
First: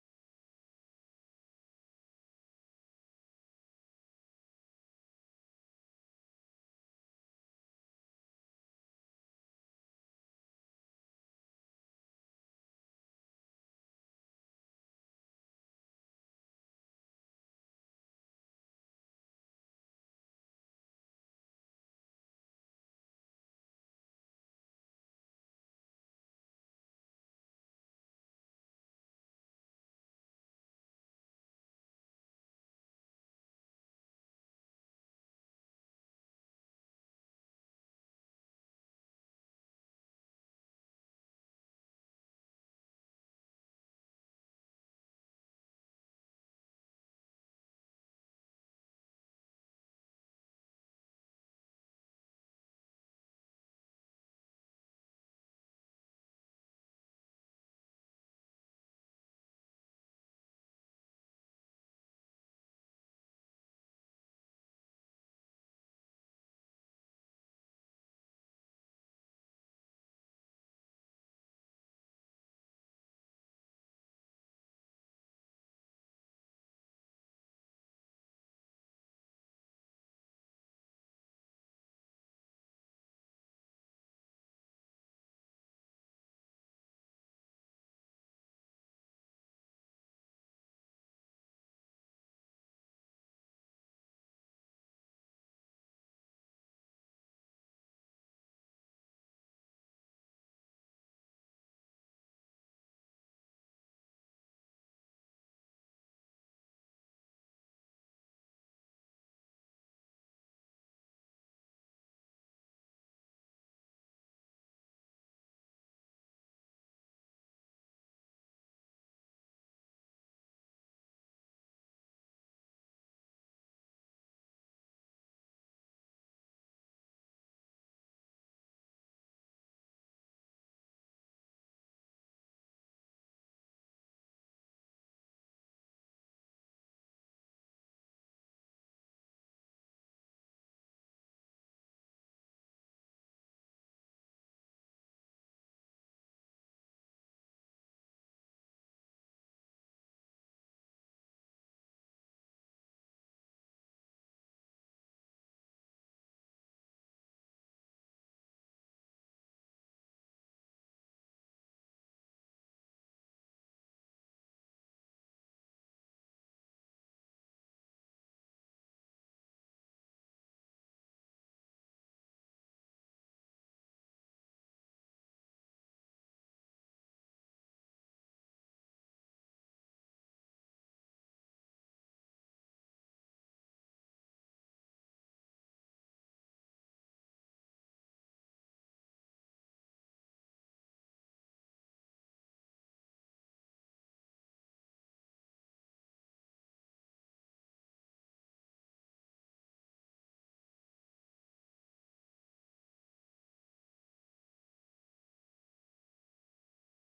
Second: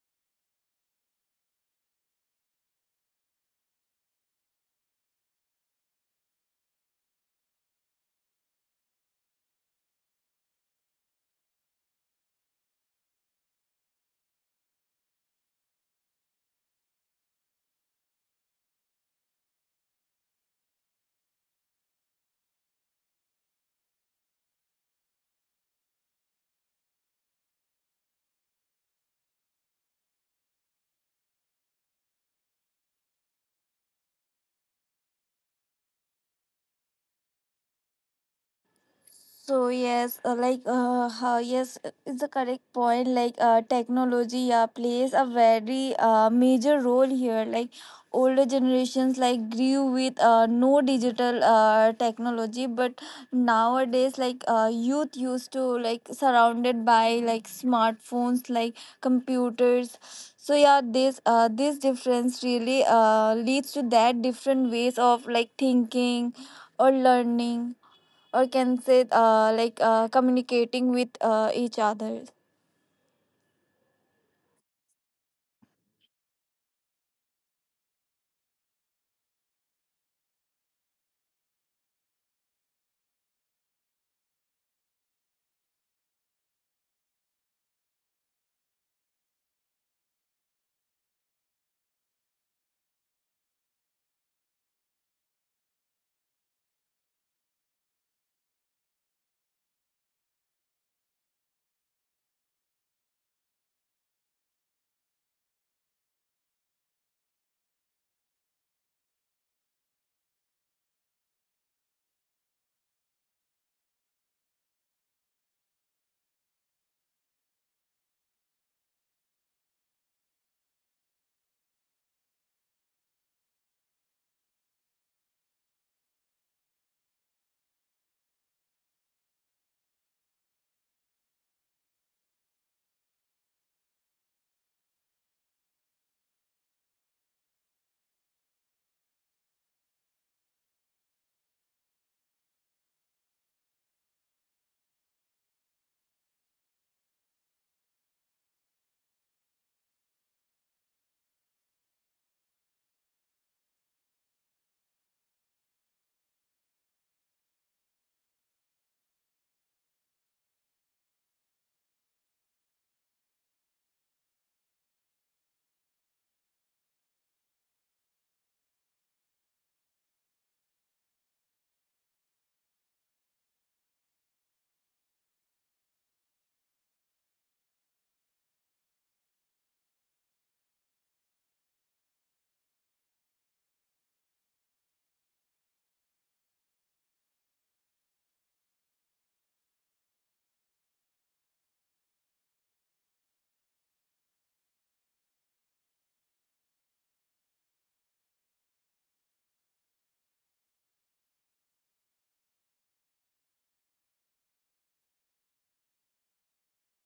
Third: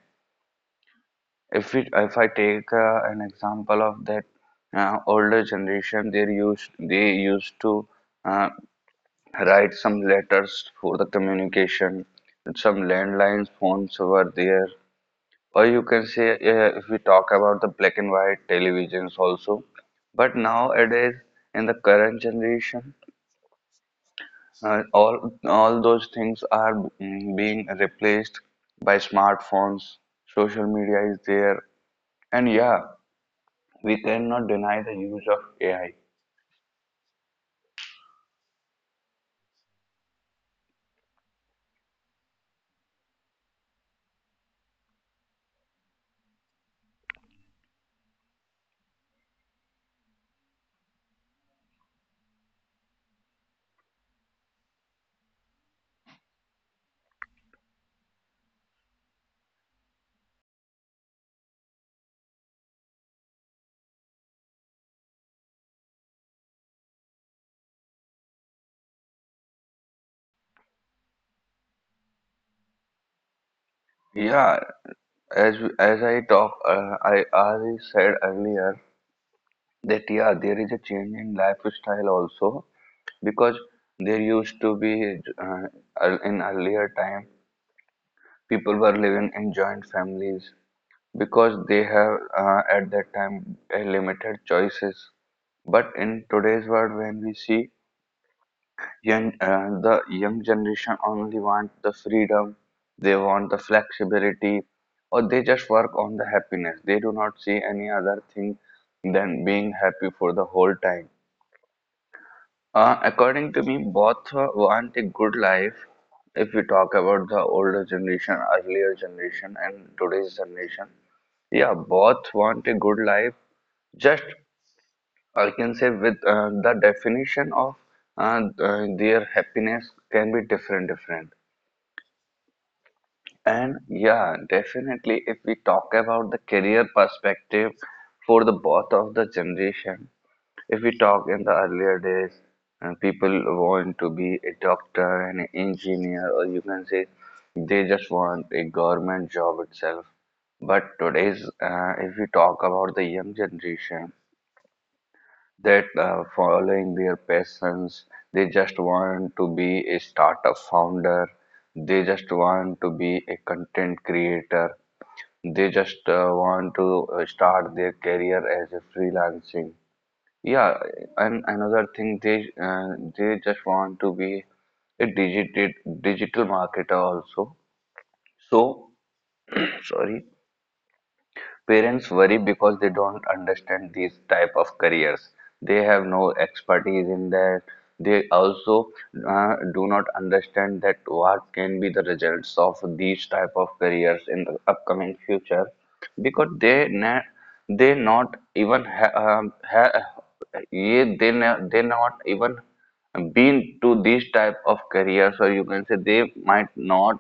Speaker 3: If I take an example of that older generation, they used to uh, write some letters for the communication. Some landline phones were there, or you can say if we talk about the black and white televisions also. But nowadays, in the current generation, all those things are being replaced by smartphones. Social media is there, and yeah, we cannot deny the use of AI.
Speaker 2: so yes, how yes, it's a correct point. Like technology plays a very major role here. Like older generations like grew with no digital technology, but nowadays like youth used to like surrounded by like smartphones, like computers. So yeah, this this difference really leads to that different ways of like thinking or learning or can say communicating with each other.
Speaker 3: Yeah, as I talk, I already said earlier that yeah, there is a change in lifestyle also, because there used to be uh, in earlier time people were living in joint families, because they have at that time a limited choices. But in today's world, when we see young the young generation only want the freedom, they want the flexibility, or they just work on the happiness. They do not see any other thing than being happy for the whole time. According to me, both want a good life. If we talk about the older generation, earlier generation, and today's generation, yeah, both want a good life. Just I can say with the definition of their happiness can be different, different. And yeah, definitely, if we talk about the career perspective for the both of the generation, if we talk in the earlier days, and people want to be a doctor, and an engineer, or you can say they just want a government job itself. But today's, if we talk about the young generation, that following their passions, they just want to be a startup founder, they just want to be a content creator, they just want to start their career as a freelancing, yeah, and another thing, they just want to be a digital marketer also. So sorry. Parents worry because they don't understand these type of careers. They have no expertise in that. They also do not understand that what can be the results of these type of careers in the upcoming future, because they not even ha- ha- ye they na- they not even been to these type of careers, or you can say they might not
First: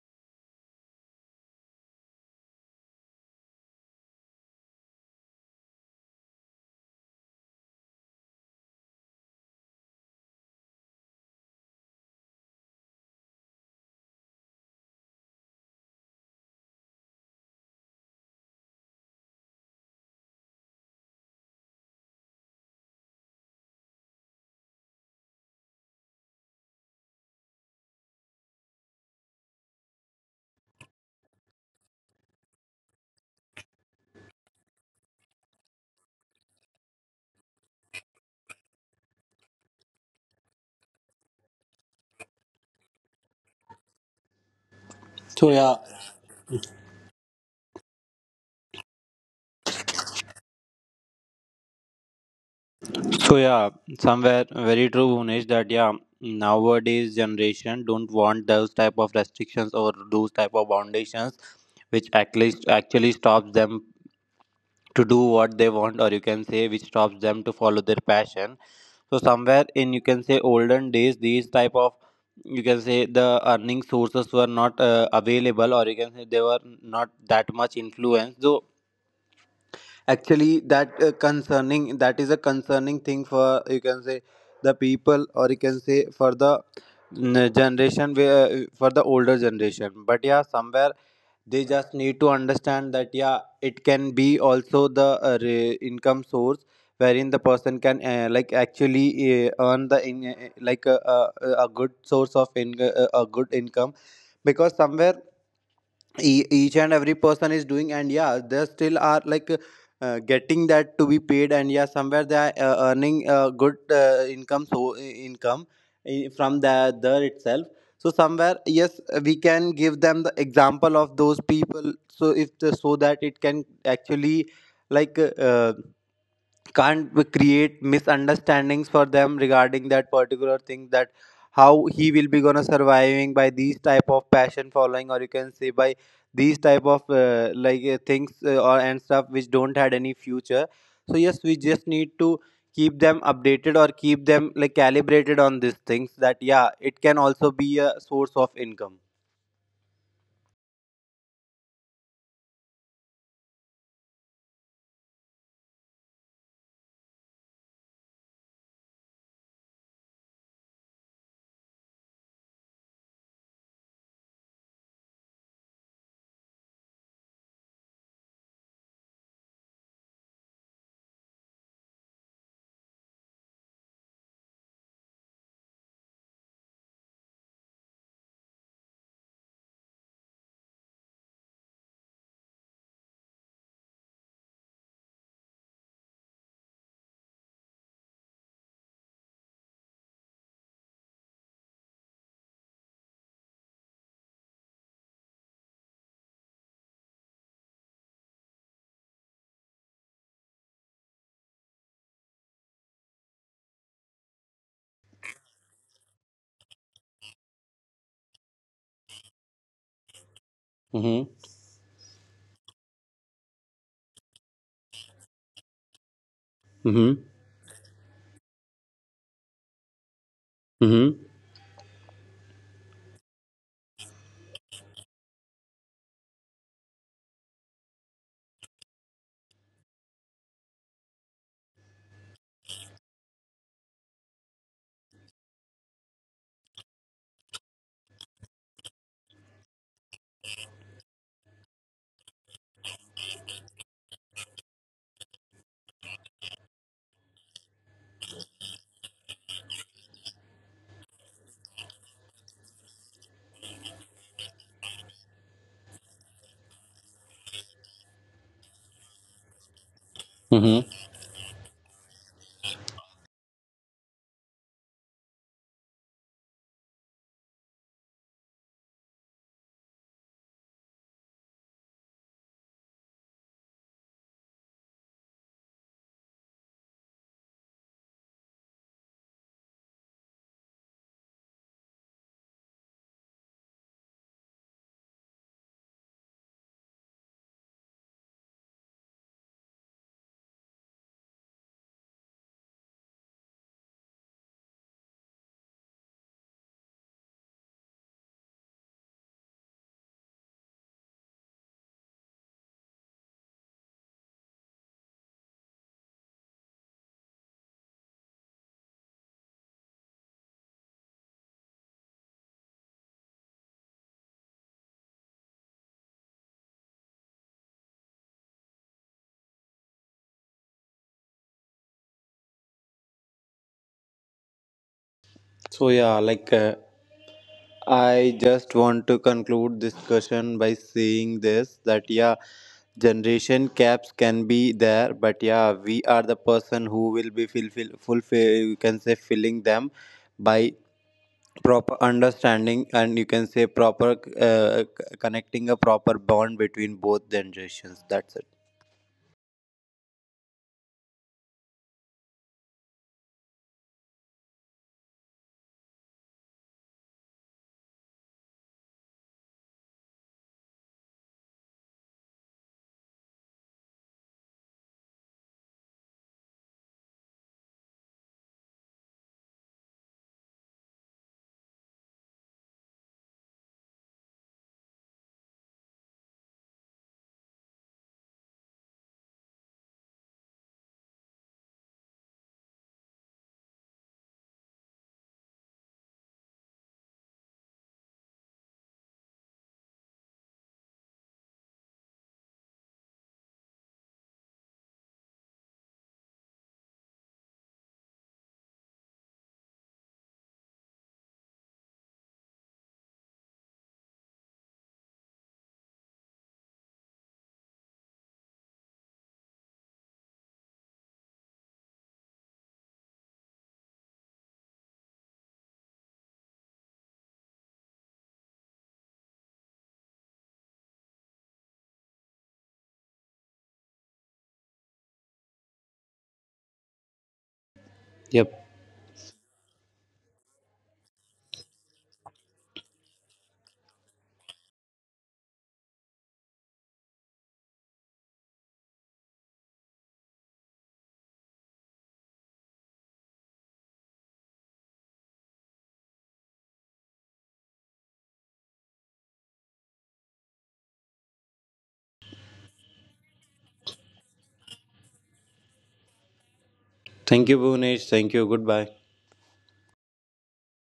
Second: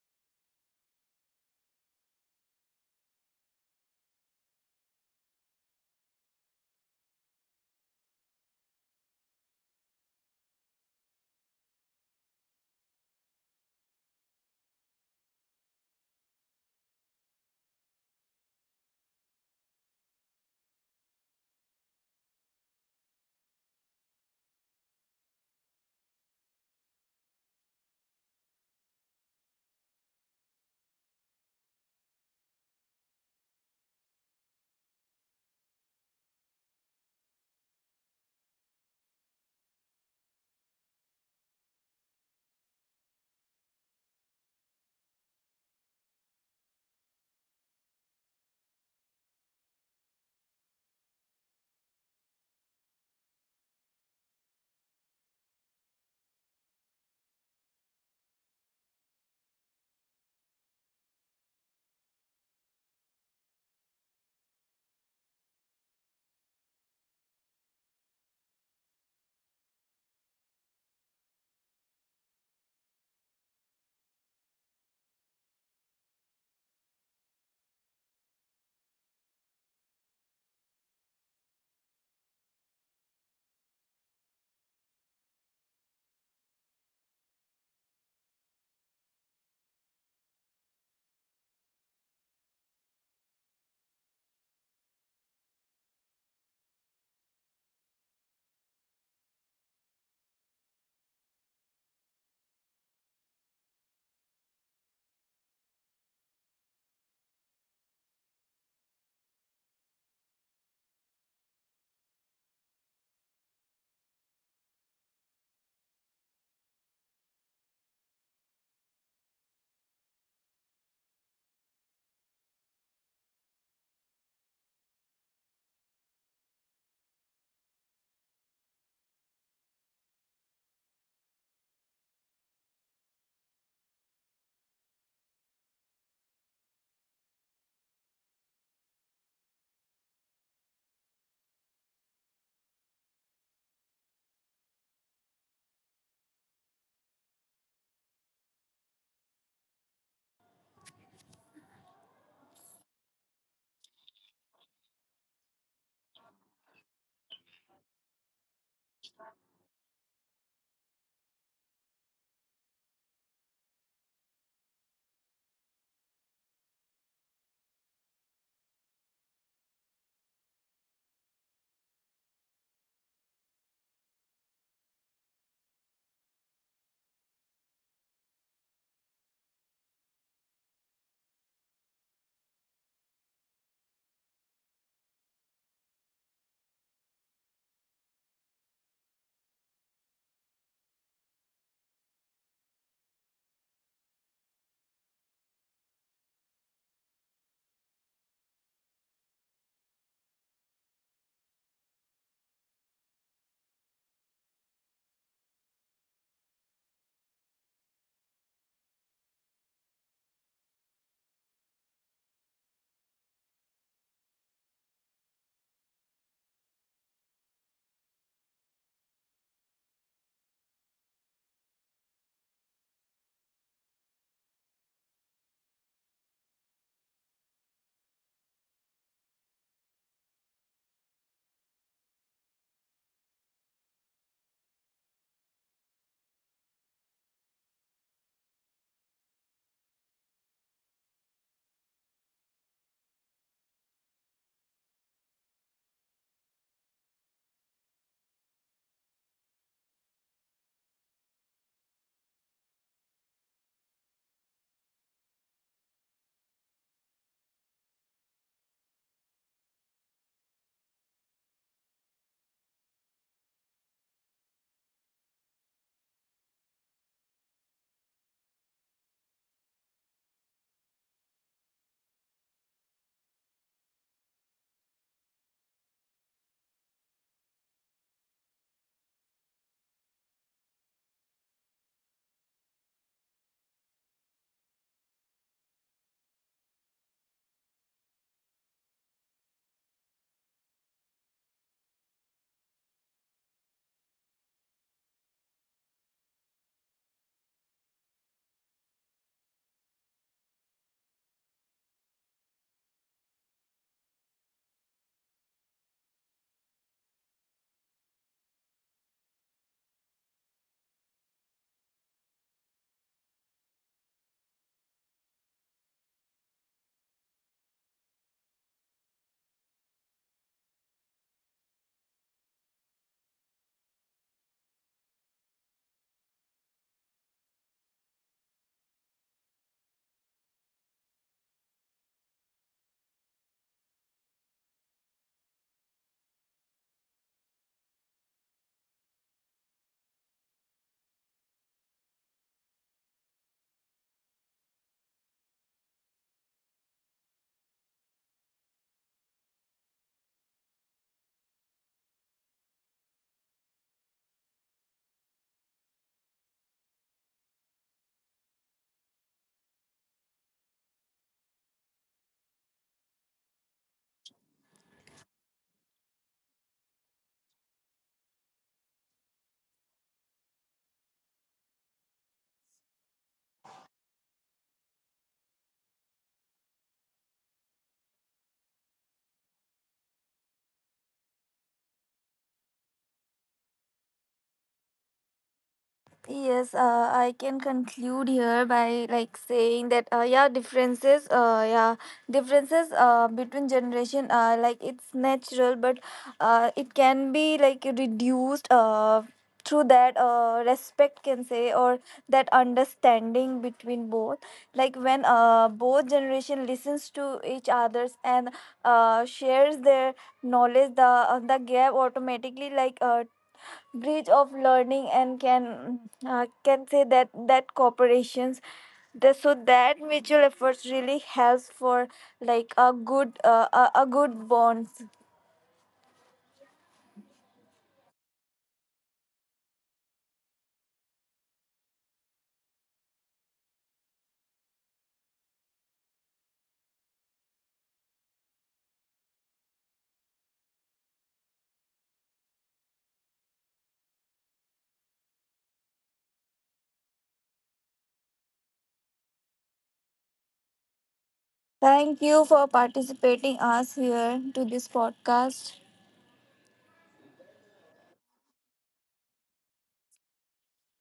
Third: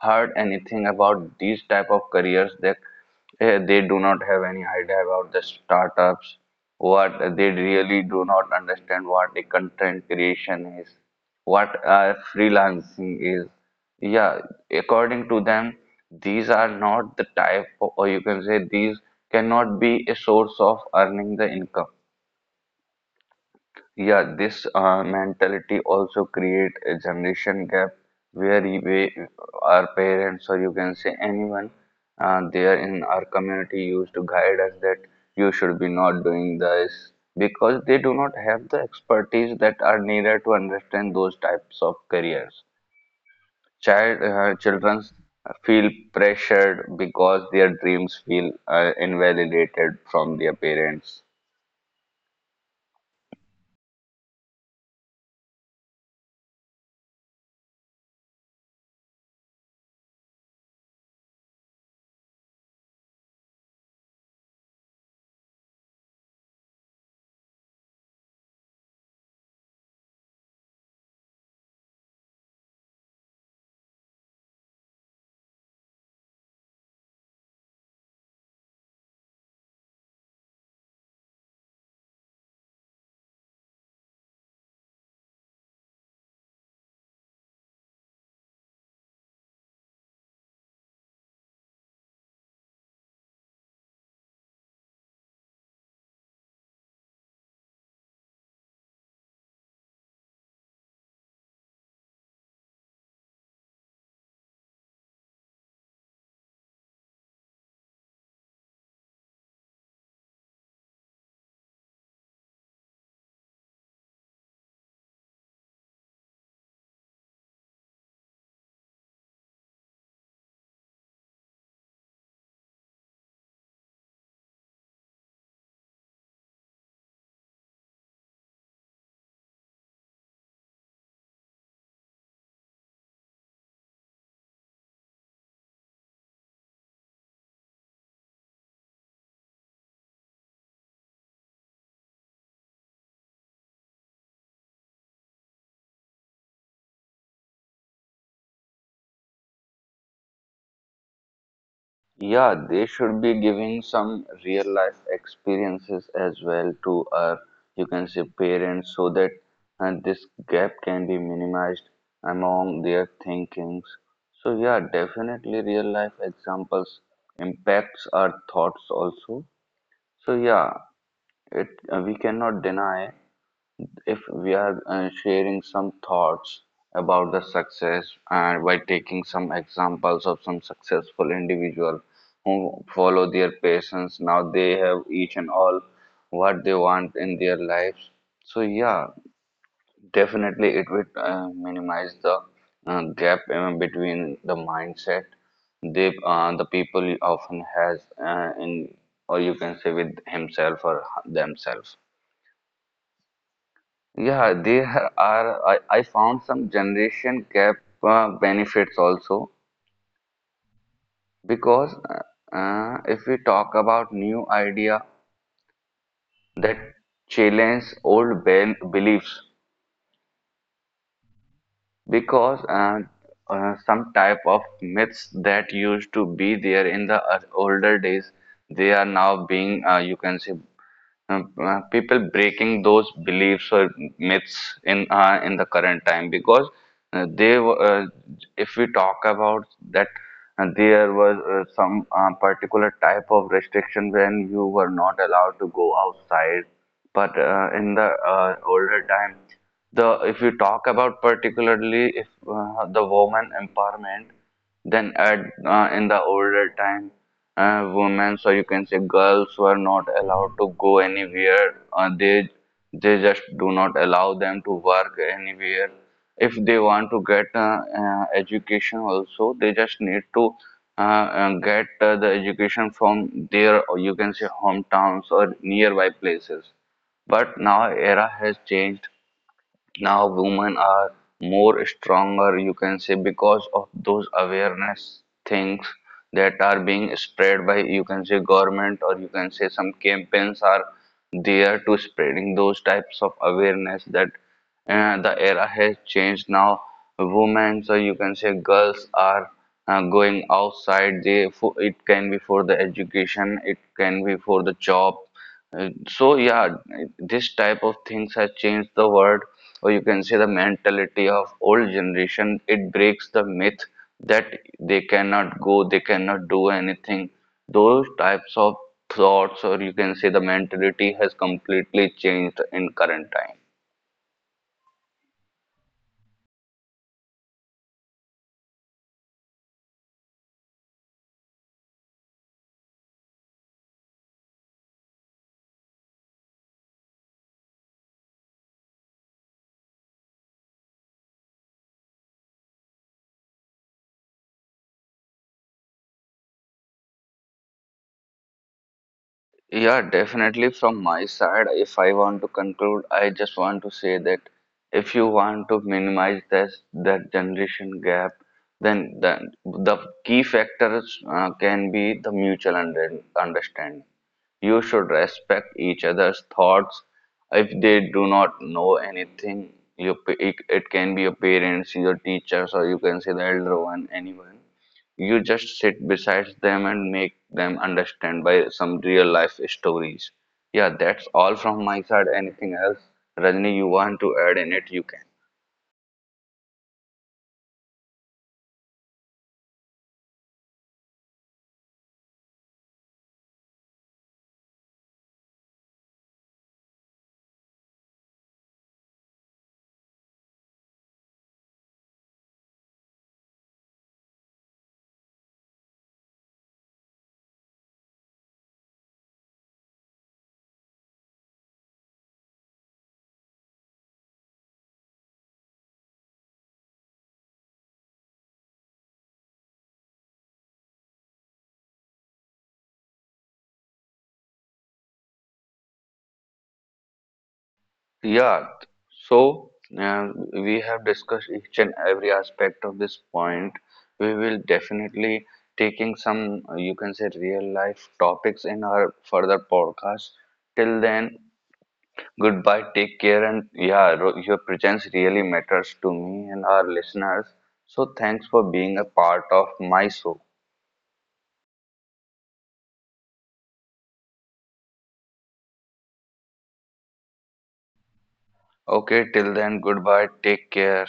Speaker 3: heard anything about these type of careers that. Eh, they do not have any idea about the startups, what they really do not understand what a content creation is, what freelancing is, yeah, according to them, these are not the type or you can say these cannot be a source of earning the income. Yeah, this mentality also create a generation gap, where we, our parents, or you can say anyone there in our community, used to guide us that you should be not doing this, because they do not have the expertise that are needed to understand those types of careers.
Speaker 1: So
Speaker 3: Children
Speaker 1: yeah,
Speaker 3: feel pressured because their dreams feel invalidated from their parents.
Speaker 1: so yeah, somewhere very true, Bhunesh, that yeah, nowadays generation don't want those type of restrictions or those type of foundations which actually stops them to do what they want, or you can say which stops them to follow their passion. So somewhere in you can say olden days these type of you can say the earning sources were not available, or you can say they were not that much influenced, so actually that concerning that is a concerning thing for you can say the people or you can say for the generation where for the older generation. But yeah, somewhere they just need to understand that yeah, it can be also the income source wherein the person can like actually earn the in, like a good source of a good income, because somewhere each and every person is doing, and yeah, they still are like getting that to be paid, and yeah, somewhere they are earning good income, so from the there itself. So somewhere, yes, we can give them the example of those people, so if the, so that it can actually like uh, can't we create misunderstandings for them regarding that particular thing that how he will be gonna surviving by these type of passion following, or you can say by these type of things or and stuff which don't had any future. So yes, we just need to keep them updated or keep them like calibrated on these things that yeah, it can also be a source of income.
Speaker 3: Yeah, they should be giving some real life experiences as well to our, you can say, parents, so that this gap can be minimized among their thinkings. So, yeah, definitely real life examples impacts our thoughts also. So, yeah, it we cannot deny if we are sharing some thoughts about the success and by taking some examples of some successful individual who follow their passions, now they have each and all what they want in their lives. So yeah, definitely it would minimize the gap between the mindset they the people often has in, or you can say, with himself or themselves. Yeah, there are. I found some generation gap benefits also,
Speaker 1: Mm-hmm.
Speaker 3: because if we talk about new idea that
Speaker 1: Mm-hmm.
Speaker 3: challenge old beliefs,
Speaker 1: Mm-hmm.
Speaker 3: because some type of myths that used to be there in the older days, they are now being you can say people breaking those beliefs or myths in the current time, because uh, they were- uh, if we talk about that there was some particular type of restriction when you were not allowed to go outside. But in the older time, the if you talk about particularly if the woman empowerment, then at in the older time, women, or you can say girls, were not allowed to
Speaker 1: Mm-hmm.
Speaker 3: go anywhere. They just do not allow them to work anywhere. If they want to get education also, they just need to get the education from their, or you can say, hometowns or nearby places. But now era has changed, now women are more stronger, you can say, because of those awareness things that are being spread by, you can say, government, or you can say some campaigns are there to spreading those types of awareness that the era has changed now. Women, so you can say girls are going outside. They for, it can be for the education, it can be for the job, so yeah, this type of things has changed the world, or you can say the mentality of old generation. It breaks the myth that they cannot go, they cannot do anything. Those types of thoughts, or you can say the mentality, has completely changed in current time.
Speaker 1: So yeah, I just want to conclude this discussion by saying this that yeah, generation gaps can be there, but yeah, we are the person who will be fulfill you can say filling them by proper understanding and you can say proper connecting a proper bond between both generations. That's it.
Speaker 3: Yeah, definitely from my side, if I want to conclude, I just want to say that if you want to minimize this that generation gap, then the key factors can be the mutual understanding. You should respect each other's thoughts. If they do not know anything, you, it can be your parents, your teachers, or you can say the elder one, anyone, you just sit beside them and make them understand by some real life stories. Yeah, that's all from my side. Anything else, Rajni, you want to add in it, you can.
Speaker 2: Yes, I can conclude here by like saying that yeah, differences between generation like it's natural, but it can be like reduced through that respect can say or that understanding between both. Like when both generation listens to each others and shares their knowledge, the gap automatically like bridge of learning and can say that that cooperations, the, so that mutual efforts really helps for like a good a good bonds.
Speaker 3: Yeah,
Speaker 1: Yep.
Speaker 3: so uh, we have discussed each and every aspect of this point. We will definitely taking some, you can say, real life topics in our further podcast. Till then, goodbye, take care, and yeah, your presence really matters to me and our listeners. So, thanks for being a part of my show.
Speaker 2: Thank you for participating us here to this podcast.
Speaker 1: Thank you, Bhunesh. Thank you. Goodbye.
Speaker 3: Okay, till then, goodbye, take care.